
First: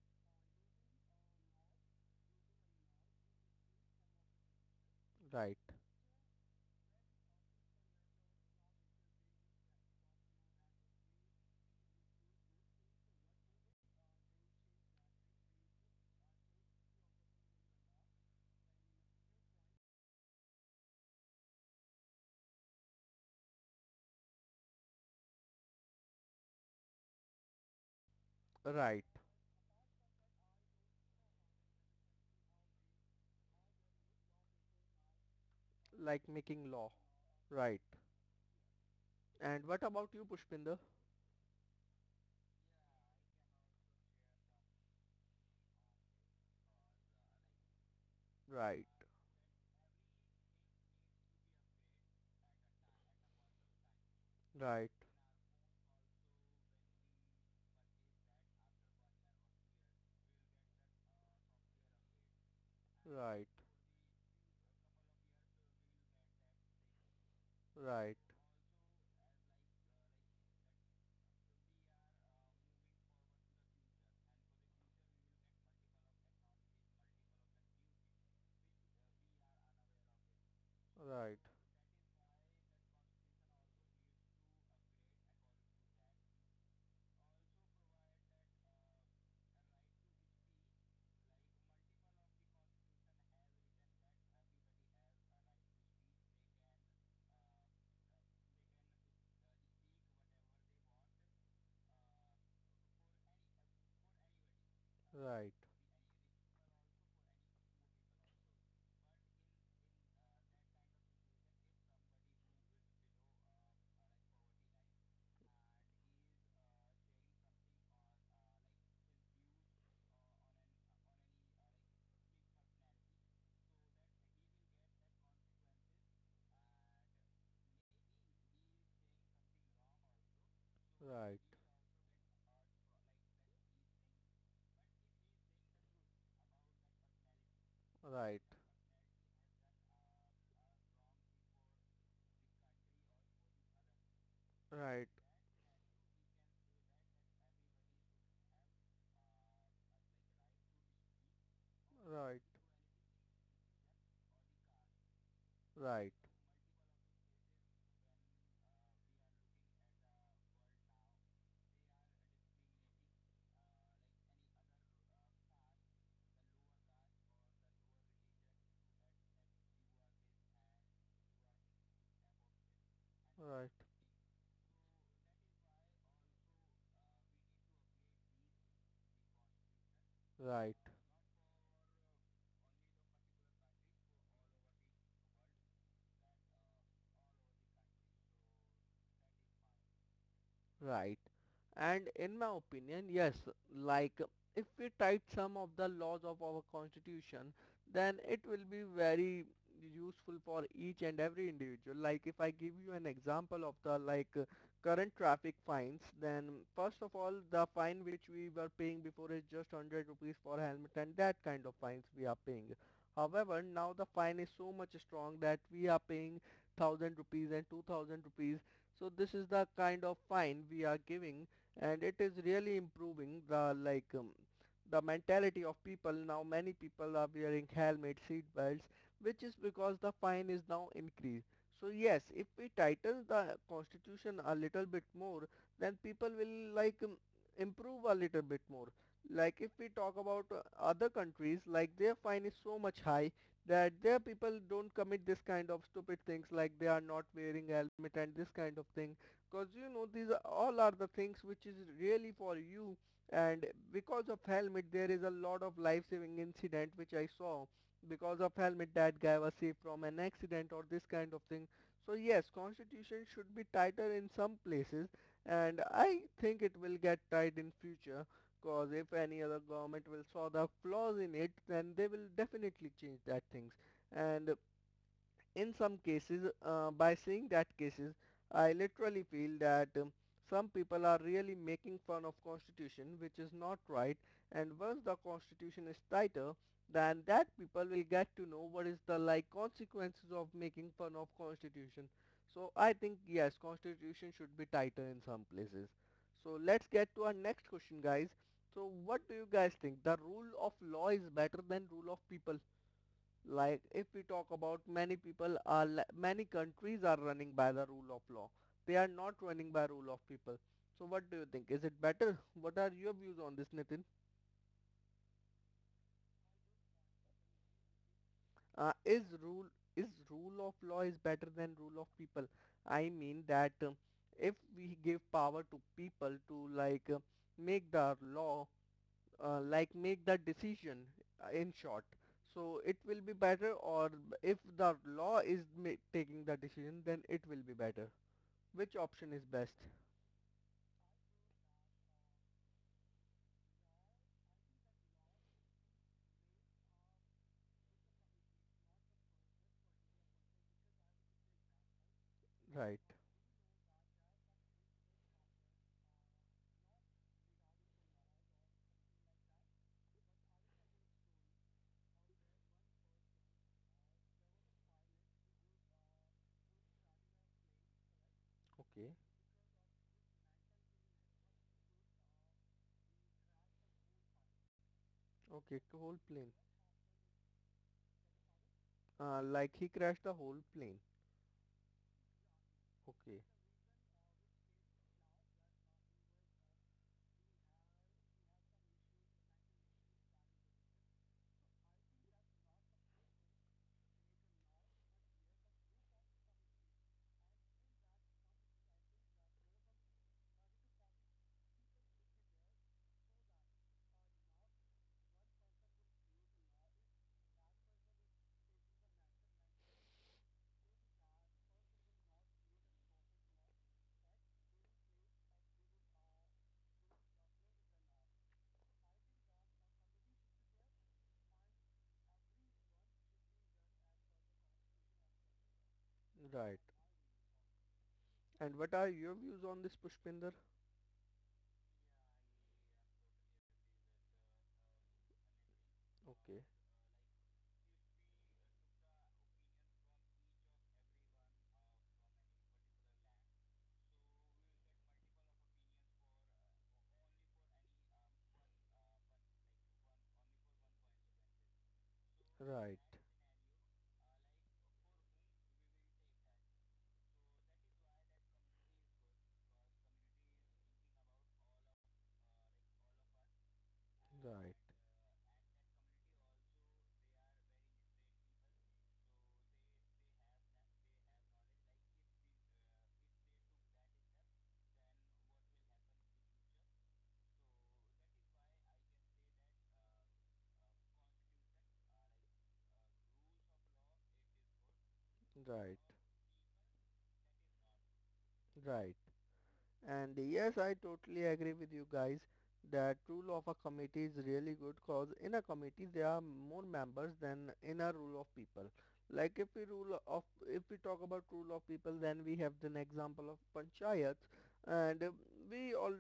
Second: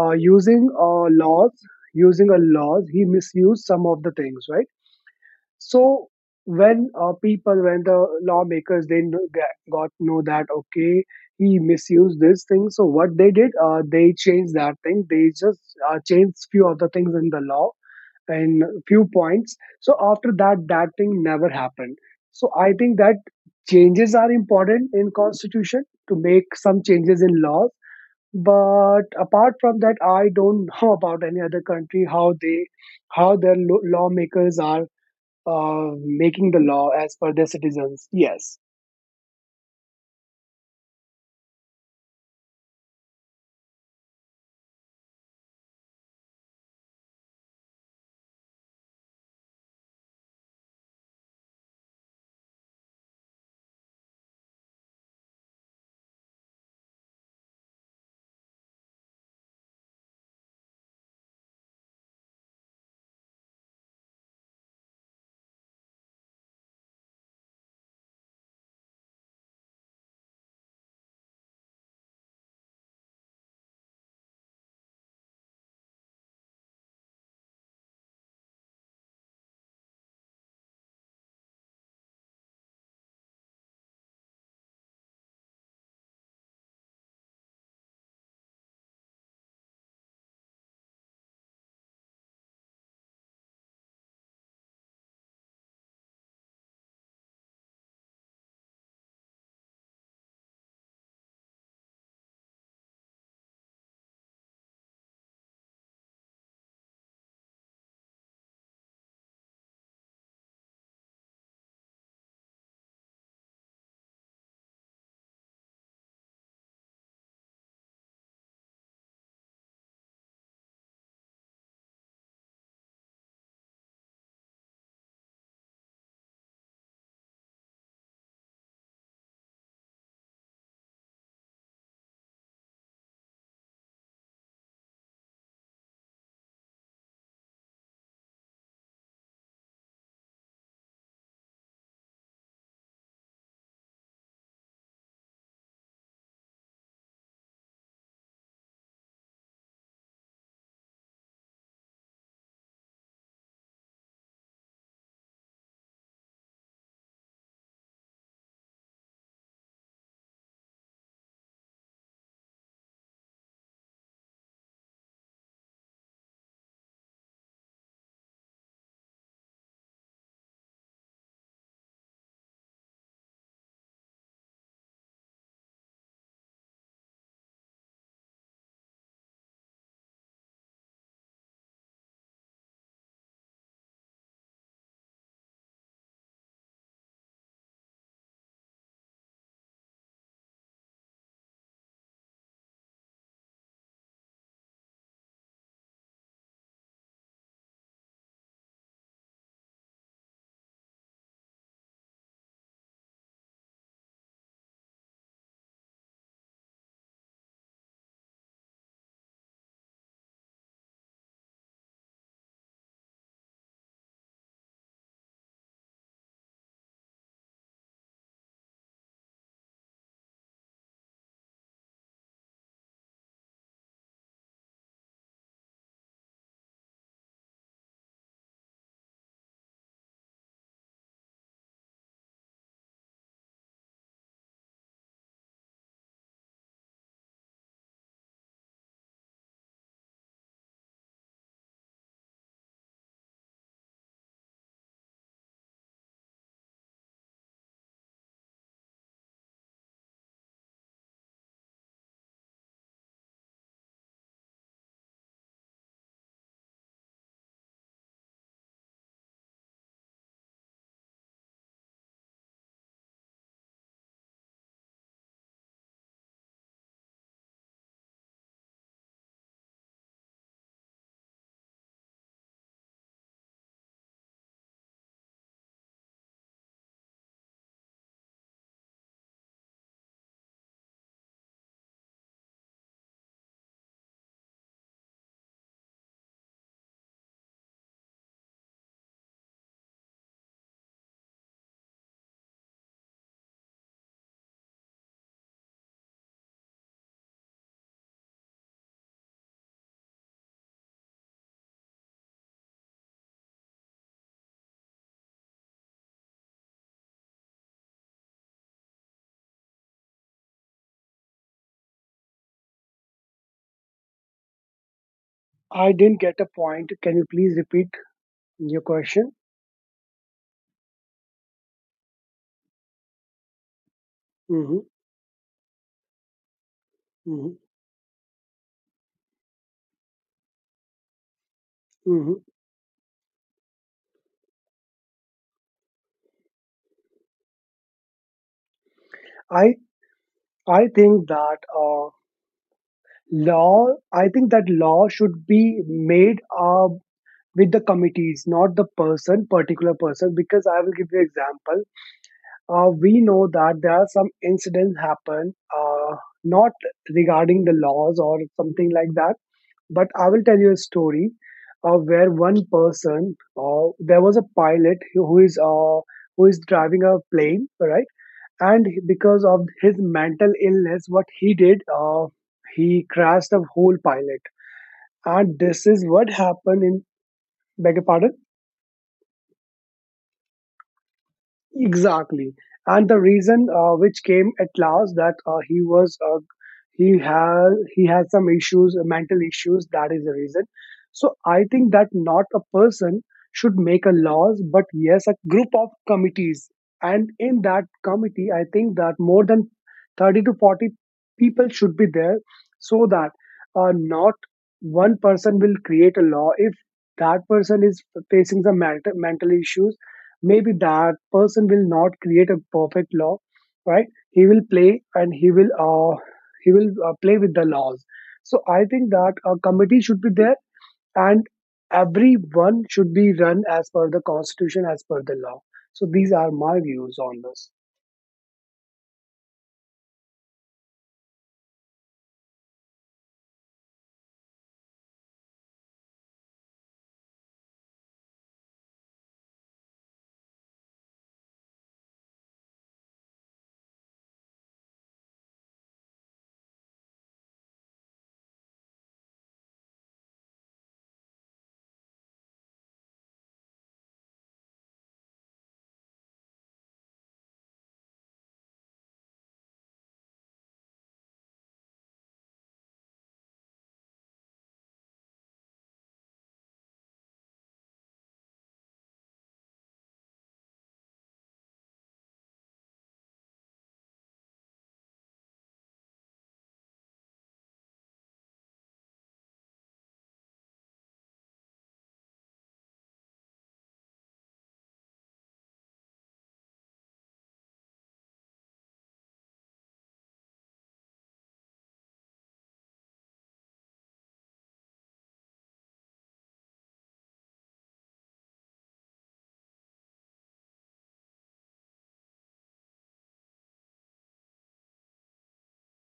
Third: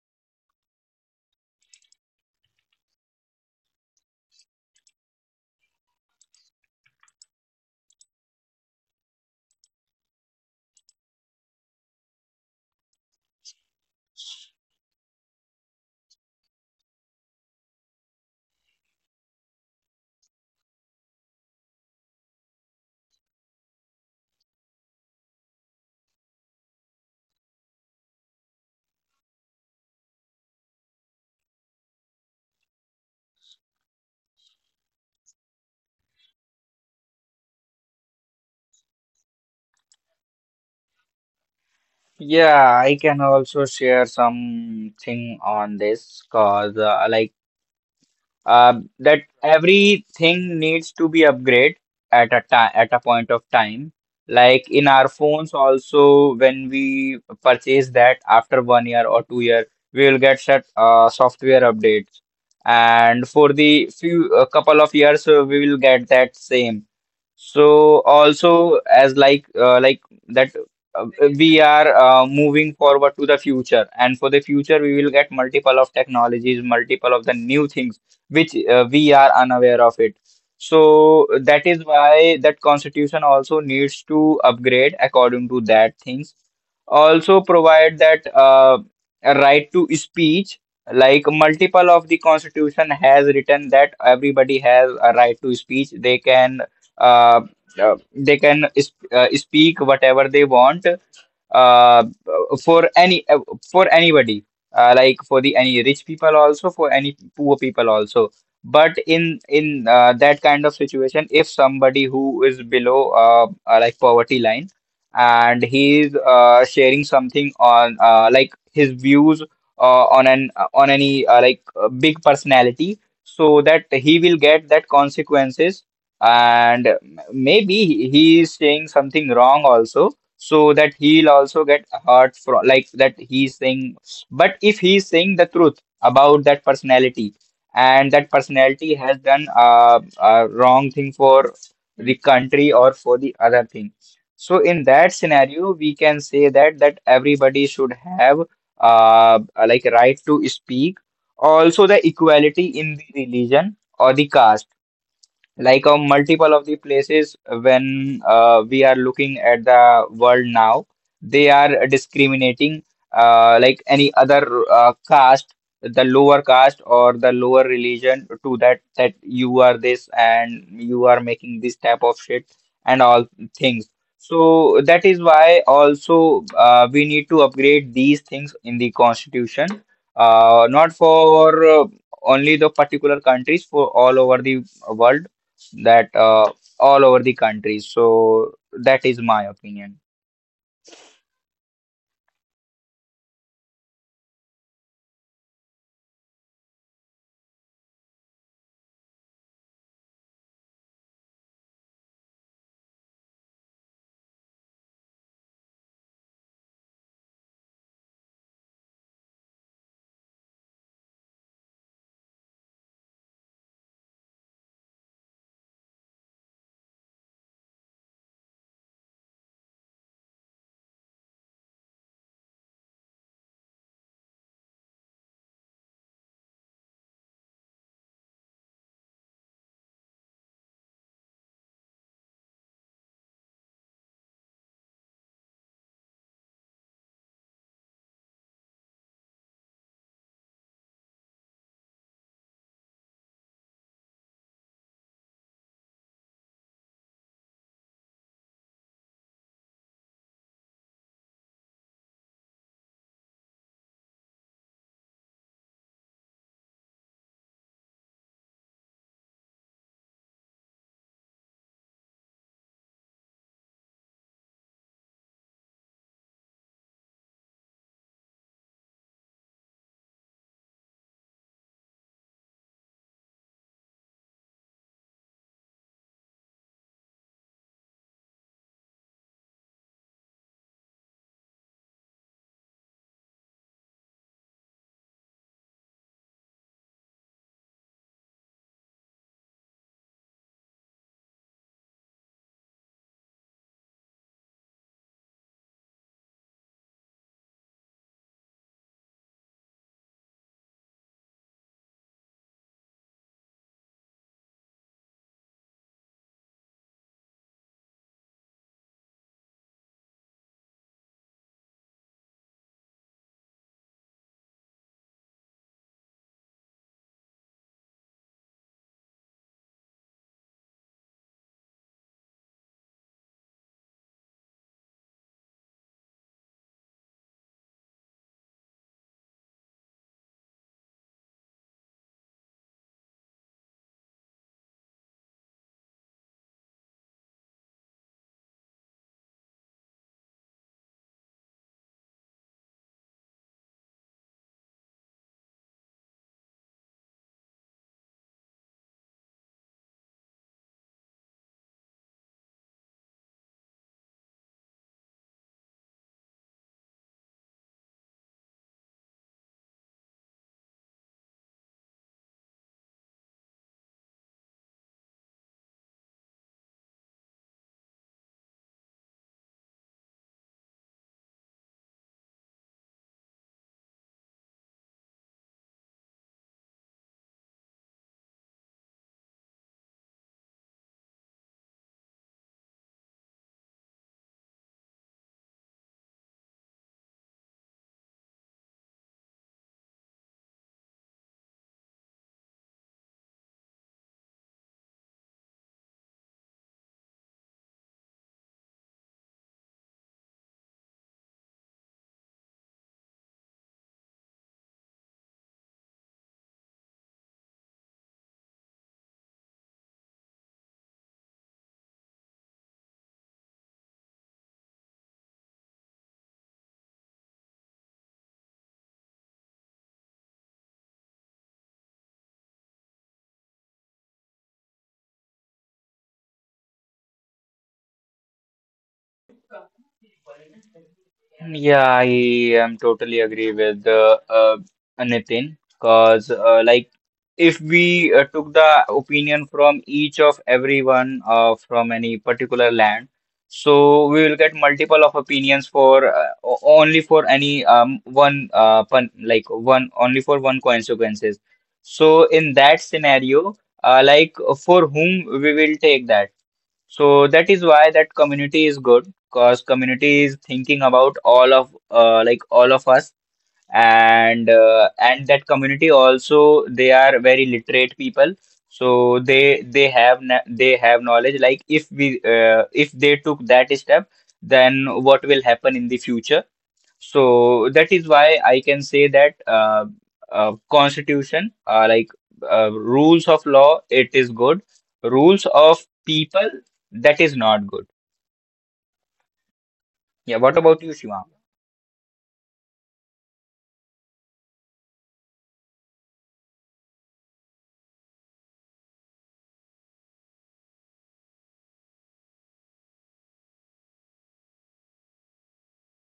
Speaker 2: uh, using uh, laws using a laws, he misused some of the things, right?
Speaker 1: right,
Speaker 2: So when people when the lawmakers they got know that, okay, he misused this thing, so what they did, they changed that thing, they just changed few of the things in the law in few points, so after that, that thing never happened. So I think that changes are important in constitution, to make some changes in laws.
Speaker 1: right.
Speaker 2: But apart from that, I don't know about any other country, how they, how their lawmakers are uh,
Speaker 1: Like
Speaker 2: making the
Speaker 1: making
Speaker 2: law
Speaker 1: law.
Speaker 2: as per their
Speaker 1: Right.
Speaker 2: citizens, yes.
Speaker 1: And what about you, Pushpinder?
Speaker 3: Yeah, I can also share something on this, because, like,
Speaker 1: Right.
Speaker 3: that everything needs to be upgrade at a time, at a point of time, like, in
Speaker 1: Right,
Speaker 3: our phones also, when we purchase that, after 1 year or 2 year, we will get set software updates, and
Speaker 1: right,
Speaker 3: for the few, a couple of years, we will get that same. So
Speaker 1: right,
Speaker 3: also, as like, like, that uh, we are moving forward to the future, and for the future we will get multiple of technologies, multiple of the new things which we are unaware of it. So
Speaker 1: right,
Speaker 3: that is why that constitution also needs to upgrade according to that things. Also provide that, a right to speech, like, multiple of the constitution has written that everybody has a right to speech. Uh, they can speak whatever they want, uh, for any, for anybody, like, for
Speaker 1: right,
Speaker 3: the any rich people also, for any poor people also. But in that kind of situation, if somebody who is below like, poverty line, and he is sharing something on, like, his views on an, on any, like, big personality, so that he will get that consequences, and maybe he is saying something wrong also, so that he'll
Speaker 1: right,
Speaker 3: also get hurt from like that he's saying. But if he's saying the truth about that personality, and
Speaker 1: right,
Speaker 3: that
Speaker 1: right,
Speaker 3: personality has done a wrong thing for the country or for the other thing. So in
Speaker 1: right,
Speaker 3: that scenario we can say that that everybody should have uh like, right to speak. Also the
Speaker 1: right,
Speaker 3: equality in the religion or the caste, like,
Speaker 1: right,
Speaker 3: a
Speaker 1: right,
Speaker 3: multiple of the places. When we are looking at the world now, they are discriminating, like any other caste, the lower caste or the lower religion to that, that you are this and you are making this type of shit and all things. So that is why also we need to upgrade these things in the constitution,
Speaker 1: right, right.
Speaker 3: not for only the particular countries, for all over the world, that all over the country. So that is my opinion.
Speaker 1: Right. And in my opinion, yes, like if we type some of the laws of our constitution, then it will be very useful for each and every individual. Like if I give you an example of the like current traffic fines, then first of all, the fine which we were paying before is just 100 rupees for helmet and that kind of fines we are paying. However, now the fine is so much strong that we are paying 1,000 rupees and 2,000 rupees. So this is the kind of fine we are giving, and it is really improving the like the mentality of people. Now many people are wearing helmet, seat belts, which is because the fine is now increased. So yes, if we tighten the constitution a little bit more, then people will like improve a little bit more. Like if we talk about other countries, like their fine is so much high that their people don't commit this kind of stupid things like they are not wearing helmet and this kind of thing because you know these are, all are the things which is really for you and because of helmet there is a lot of life saving incident which I saw because of helmet that guy was saved from an accident or this kind of thing. So yes, constitution should be tighter in some places and I think it will get tight in future. Cause if any other government will saw the flaws in it, then they will definitely change that things. And in some cases by seeing that cases I literally feel that some people are really making fun of constitution, which is not right. And once the constitution is tighter, then that people will get to know what is the like consequences of making fun of constitution. So I think yes, constitution should be tighter in some places. So let's get to our next question, guys. So what do you guys think, the rule of law is better than rule of people? Like if we talk about, many people are many countries are running by the rule of law, they are not running by rule of people. So what do you think, is it better? What are your views on this, Nitin?
Speaker 2: I didn't get a point, can you please repeat your
Speaker 1: Is
Speaker 2: question?
Speaker 1: rule, is rule of law is better than rule of people? I mean that if
Speaker 2: Hmm.
Speaker 1: we give power to people to like
Speaker 2: Hmm.
Speaker 1: make the law, like make the decision, in short,
Speaker 2: Hmm.
Speaker 1: so it will be better, or if the law is taking the decision, then it will be better. Which option is
Speaker 2: i
Speaker 1: best?
Speaker 2: i think that law I think that law should be made with the committees, not the person, particular person, because I will give you example.
Speaker 1: Right.
Speaker 2: We know that there are some incidents happen, not regarding the laws or something like that, but I will tell you a story. Where one person, there was a pilot who, who is driving a plane, right? And
Speaker 1: Okay.
Speaker 2: because of his mental illness, what he did, he crashed the whole pilot. And
Speaker 1: Okay,
Speaker 2: this
Speaker 1: c-
Speaker 2: is
Speaker 1: whole
Speaker 2: what
Speaker 1: plane.
Speaker 2: happened in, beg your pardon?
Speaker 1: Like he crashed the whole plane.
Speaker 2: Exactly, and the
Speaker 1: Okay.
Speaker 2: reason which came at last, that he has, he has some issues, mental issues. That is the reason. So I think that not a person should make a laws, but yes, a group of committees, and in that committee, I think that more than 30 to 40 people should be there, so that, not one person will create a law, if that person is facing some mental issues, maybe that person will not create a perfect law, right? He will play, and he will play with the laws. So I think that a committee should be there, and everyone should be run as per the constitution, as per the law. So these are my
Speaker 1: Right.
Speaker 2: views on this.
Speaker 1: And what are your views on this, Pushpinder?
Speaker 3: Yeah, I am totally agree with Nitin, because,
Speaker 1: Okay.
Speaker 3: like, if we took the opinion from each of everyone from any particular land, so we will get multiple of opinions only for any, one, pun like, one, only for one consequences. So in that
Speaker 1: Right.
Speaker 3: scenario, like, for whom we will take that. So that is why that community is good, because community is thinking about all of, like, all of us. And
Speaker 1: Right.
Speaker 3: and that community also, they are very literate people, so they have they have knowledge, like if we, if they took that step, then what will happen in the future. So that is why I can say that constitution, like, rules of law it is good, rules of
Speaker 1: Right.
Speaker 3: people, that is not good.
Speaker 1: Right. And
Speaker 3: Yeah, what
Speaker 1: yes,
Speaker 3: about you,
Speaker 1: I
Speaker 3: Shivam?
Speaker 1: totally agree with you guys that rule of a committee is really good, cause in a committee there are more members than in a rule of people. Like if we rule of, if we talk about rule of people, then we have an example of panchayats, and we all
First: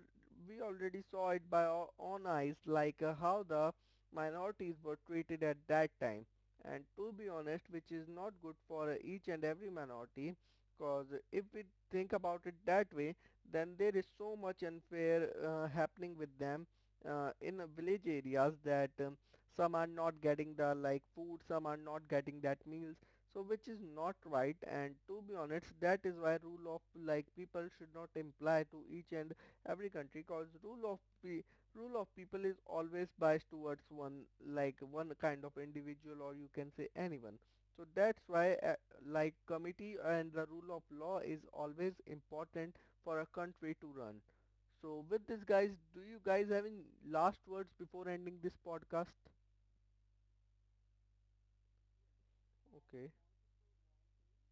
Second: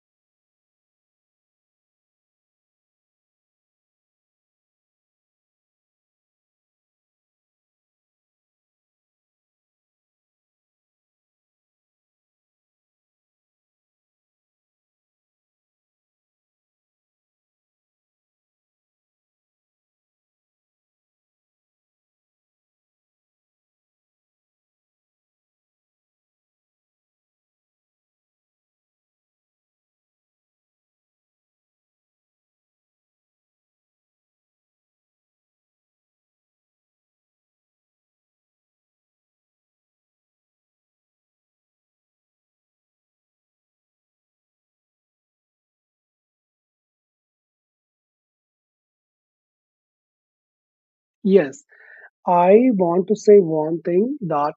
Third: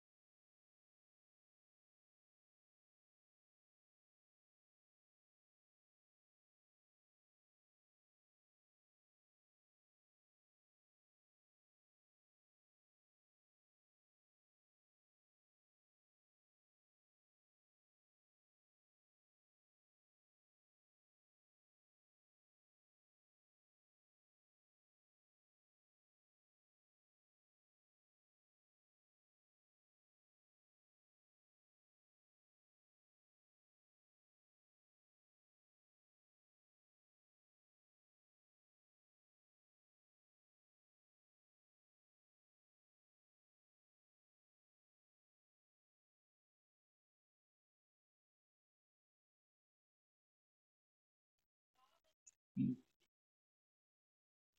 Speaker 1: we already saw it by our own eyes, like how the minorities were treated at that time. And to be honest, which is not good for each and every minority, cause if we think about it that way, then there is so much unfair happening with them in village areas that some are not getting the like food, some are not getting that meals. So which is not right, and to be honest, that is why rule of like people should not imply to each and every country, cause rule of pe- rule of people is always biased towards one, like one kind of individual, or you can say anyone. So that's why like committee and the rule of law is always important for a country to run. So with this guys, do you guys have any last words before ending this podcast?
Speaker 2: Yes, I want to
Speaker 1: Okay.
Speaker 2: say one thing, that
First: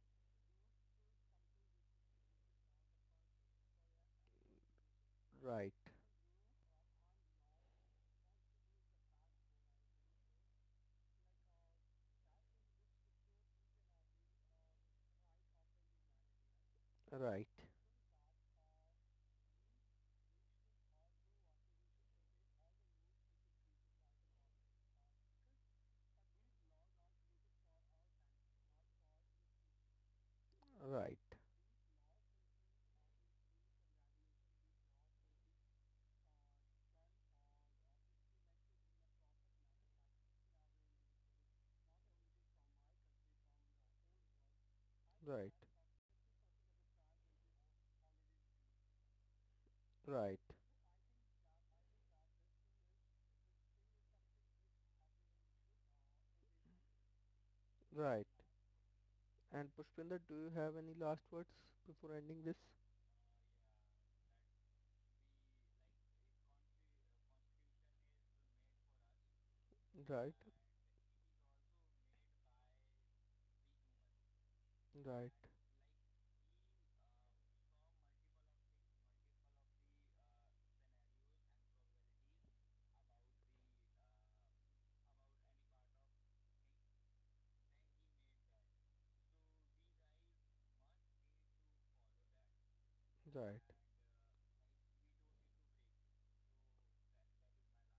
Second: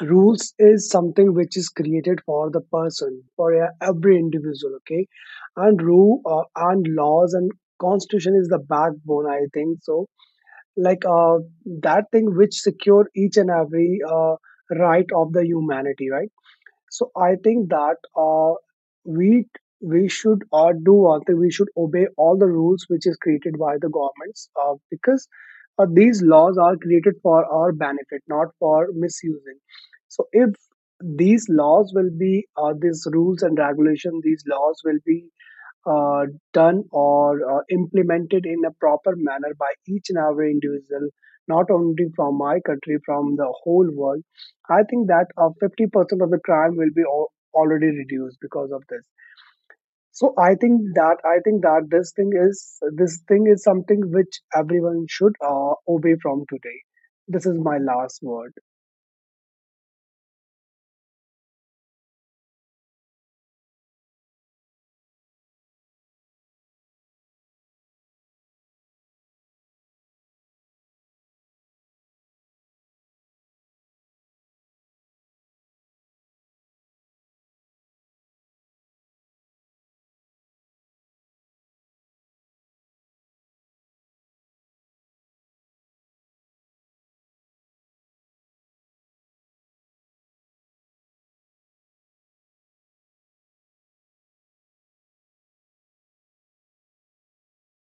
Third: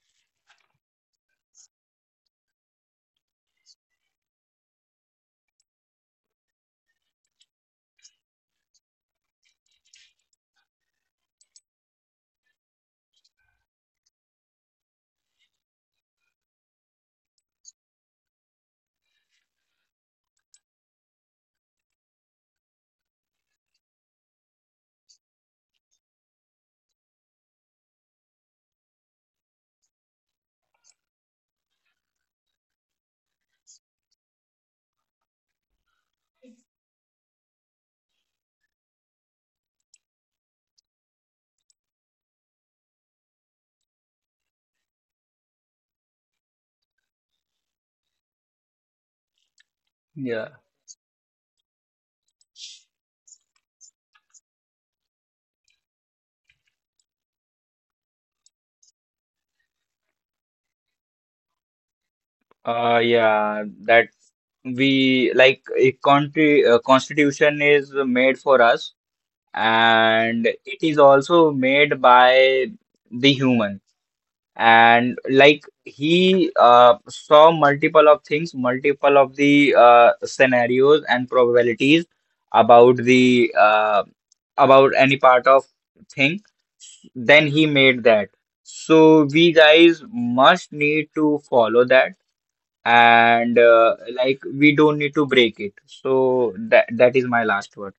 Speaker 2: rules is something which is created for the person, for every individual, okay?
Speaker 1: Right.
Speaker 2: And rule and laws and constitution is the backbone, I think so, like, that thing which secure each and every right of the humanity, right? So I
Speaker 1: Right.
Speaker 2: think that, we we should do one thing. We should obey all the rules which is created by the governments, because these laws are created for our benefit, not for misusing. So if
Speaker 1: Right.
Speaker 2: these laws will be, these rules and regulation, these laws will be uh, done or implemented in a proper manner by each and every individual, not only from my country, from the whole world, I think that
Speaker 1: Right.
Speaker 2: 50% of the crime will be already reduced because of this. So
Speaker 1: Right.
Speaker 3: Yeah,
Speaker 2: I think that, this thing is, this thing is something which everyone should obey from today. This is my last
Speaker 1: Right.
Speaker 2: word.
Speaker 1: And Pushpinder, do you have any last words before ending this?
Speaker 3: Yeah, that we like a country, constitution is made for us,
Speaker 1: Right.
Speaker 3: and it is also made by the human. And
Speaker 1: Right.
Speaker 3: like he saw multiple of things, multiple of the scenarios and probabilities about the uh, about any part of thing. Then he made that. So we guys must need to follow that, and
Speaker 1: Right.
Speaker 3: like, we don't need to break it. So that, that is my last word.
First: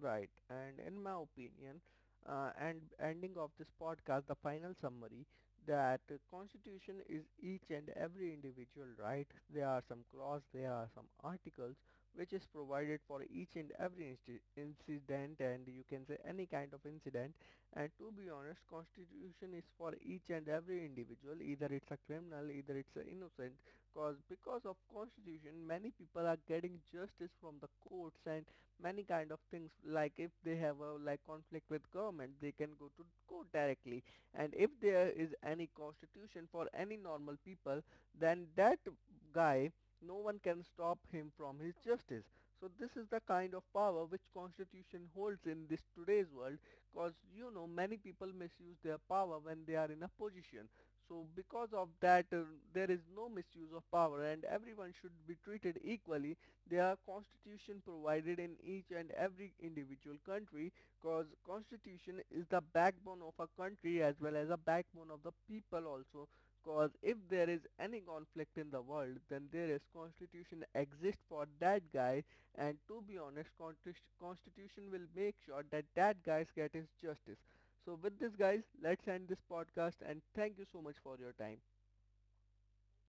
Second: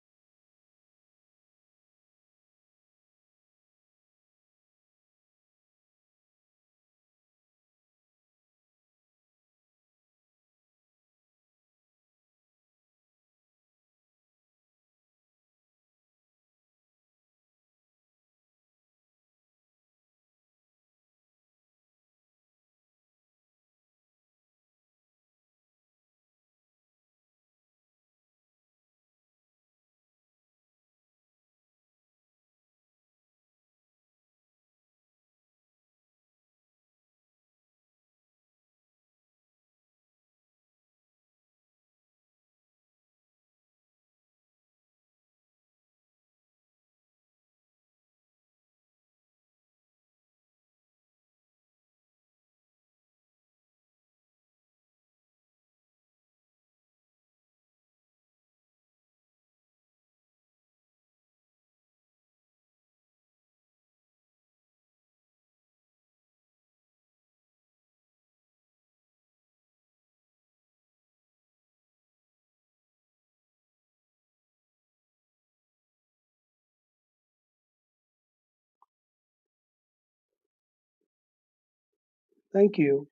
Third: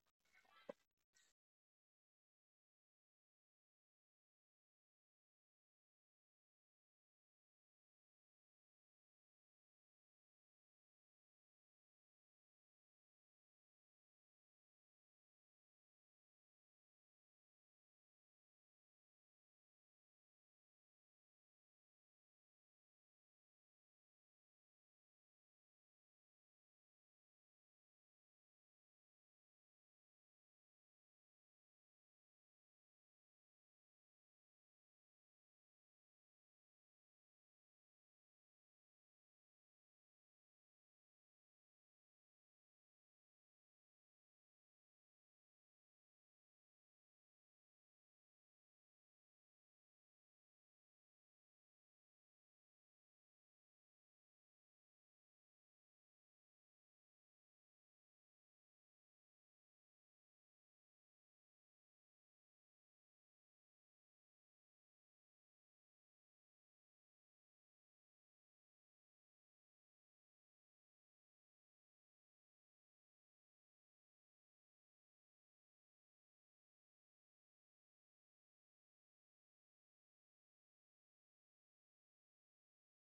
Speaker 1: Right, and in my opinion, and ending of this podcast, the final summary that constitution is each and every individual right. There are some clause, there are some articles which is provided for each and every incident, and you can say any kind of incident. And to be honest, constitution is for each and every individual. Either it's a criminal, either it's a innocent. Cause because of constitution, many people are getting justice from the courts and many kind of things, like if they have a like conflict with government, they can go to court directly. And if there is any constitution for any normal people, then that guy, no one can stop him from his justice. So this is the kind of power which constitution holds in this today's world. Cause you know, many people misuse their power when they are in a position. So because of that there is no misuse of power and everyone should be treated equally. Their constitution provided in each and every individual country, cause constitution is the backbone of a country as well as a backbone of the people also. Cause if there is any conflict in the world, then there is constitution exist for that guy. And to be honest, constitution will make sure that that guys get his justice. So with this guys, let's end this podcast, and thank you so much for your time.
Speaker 2: Thank you.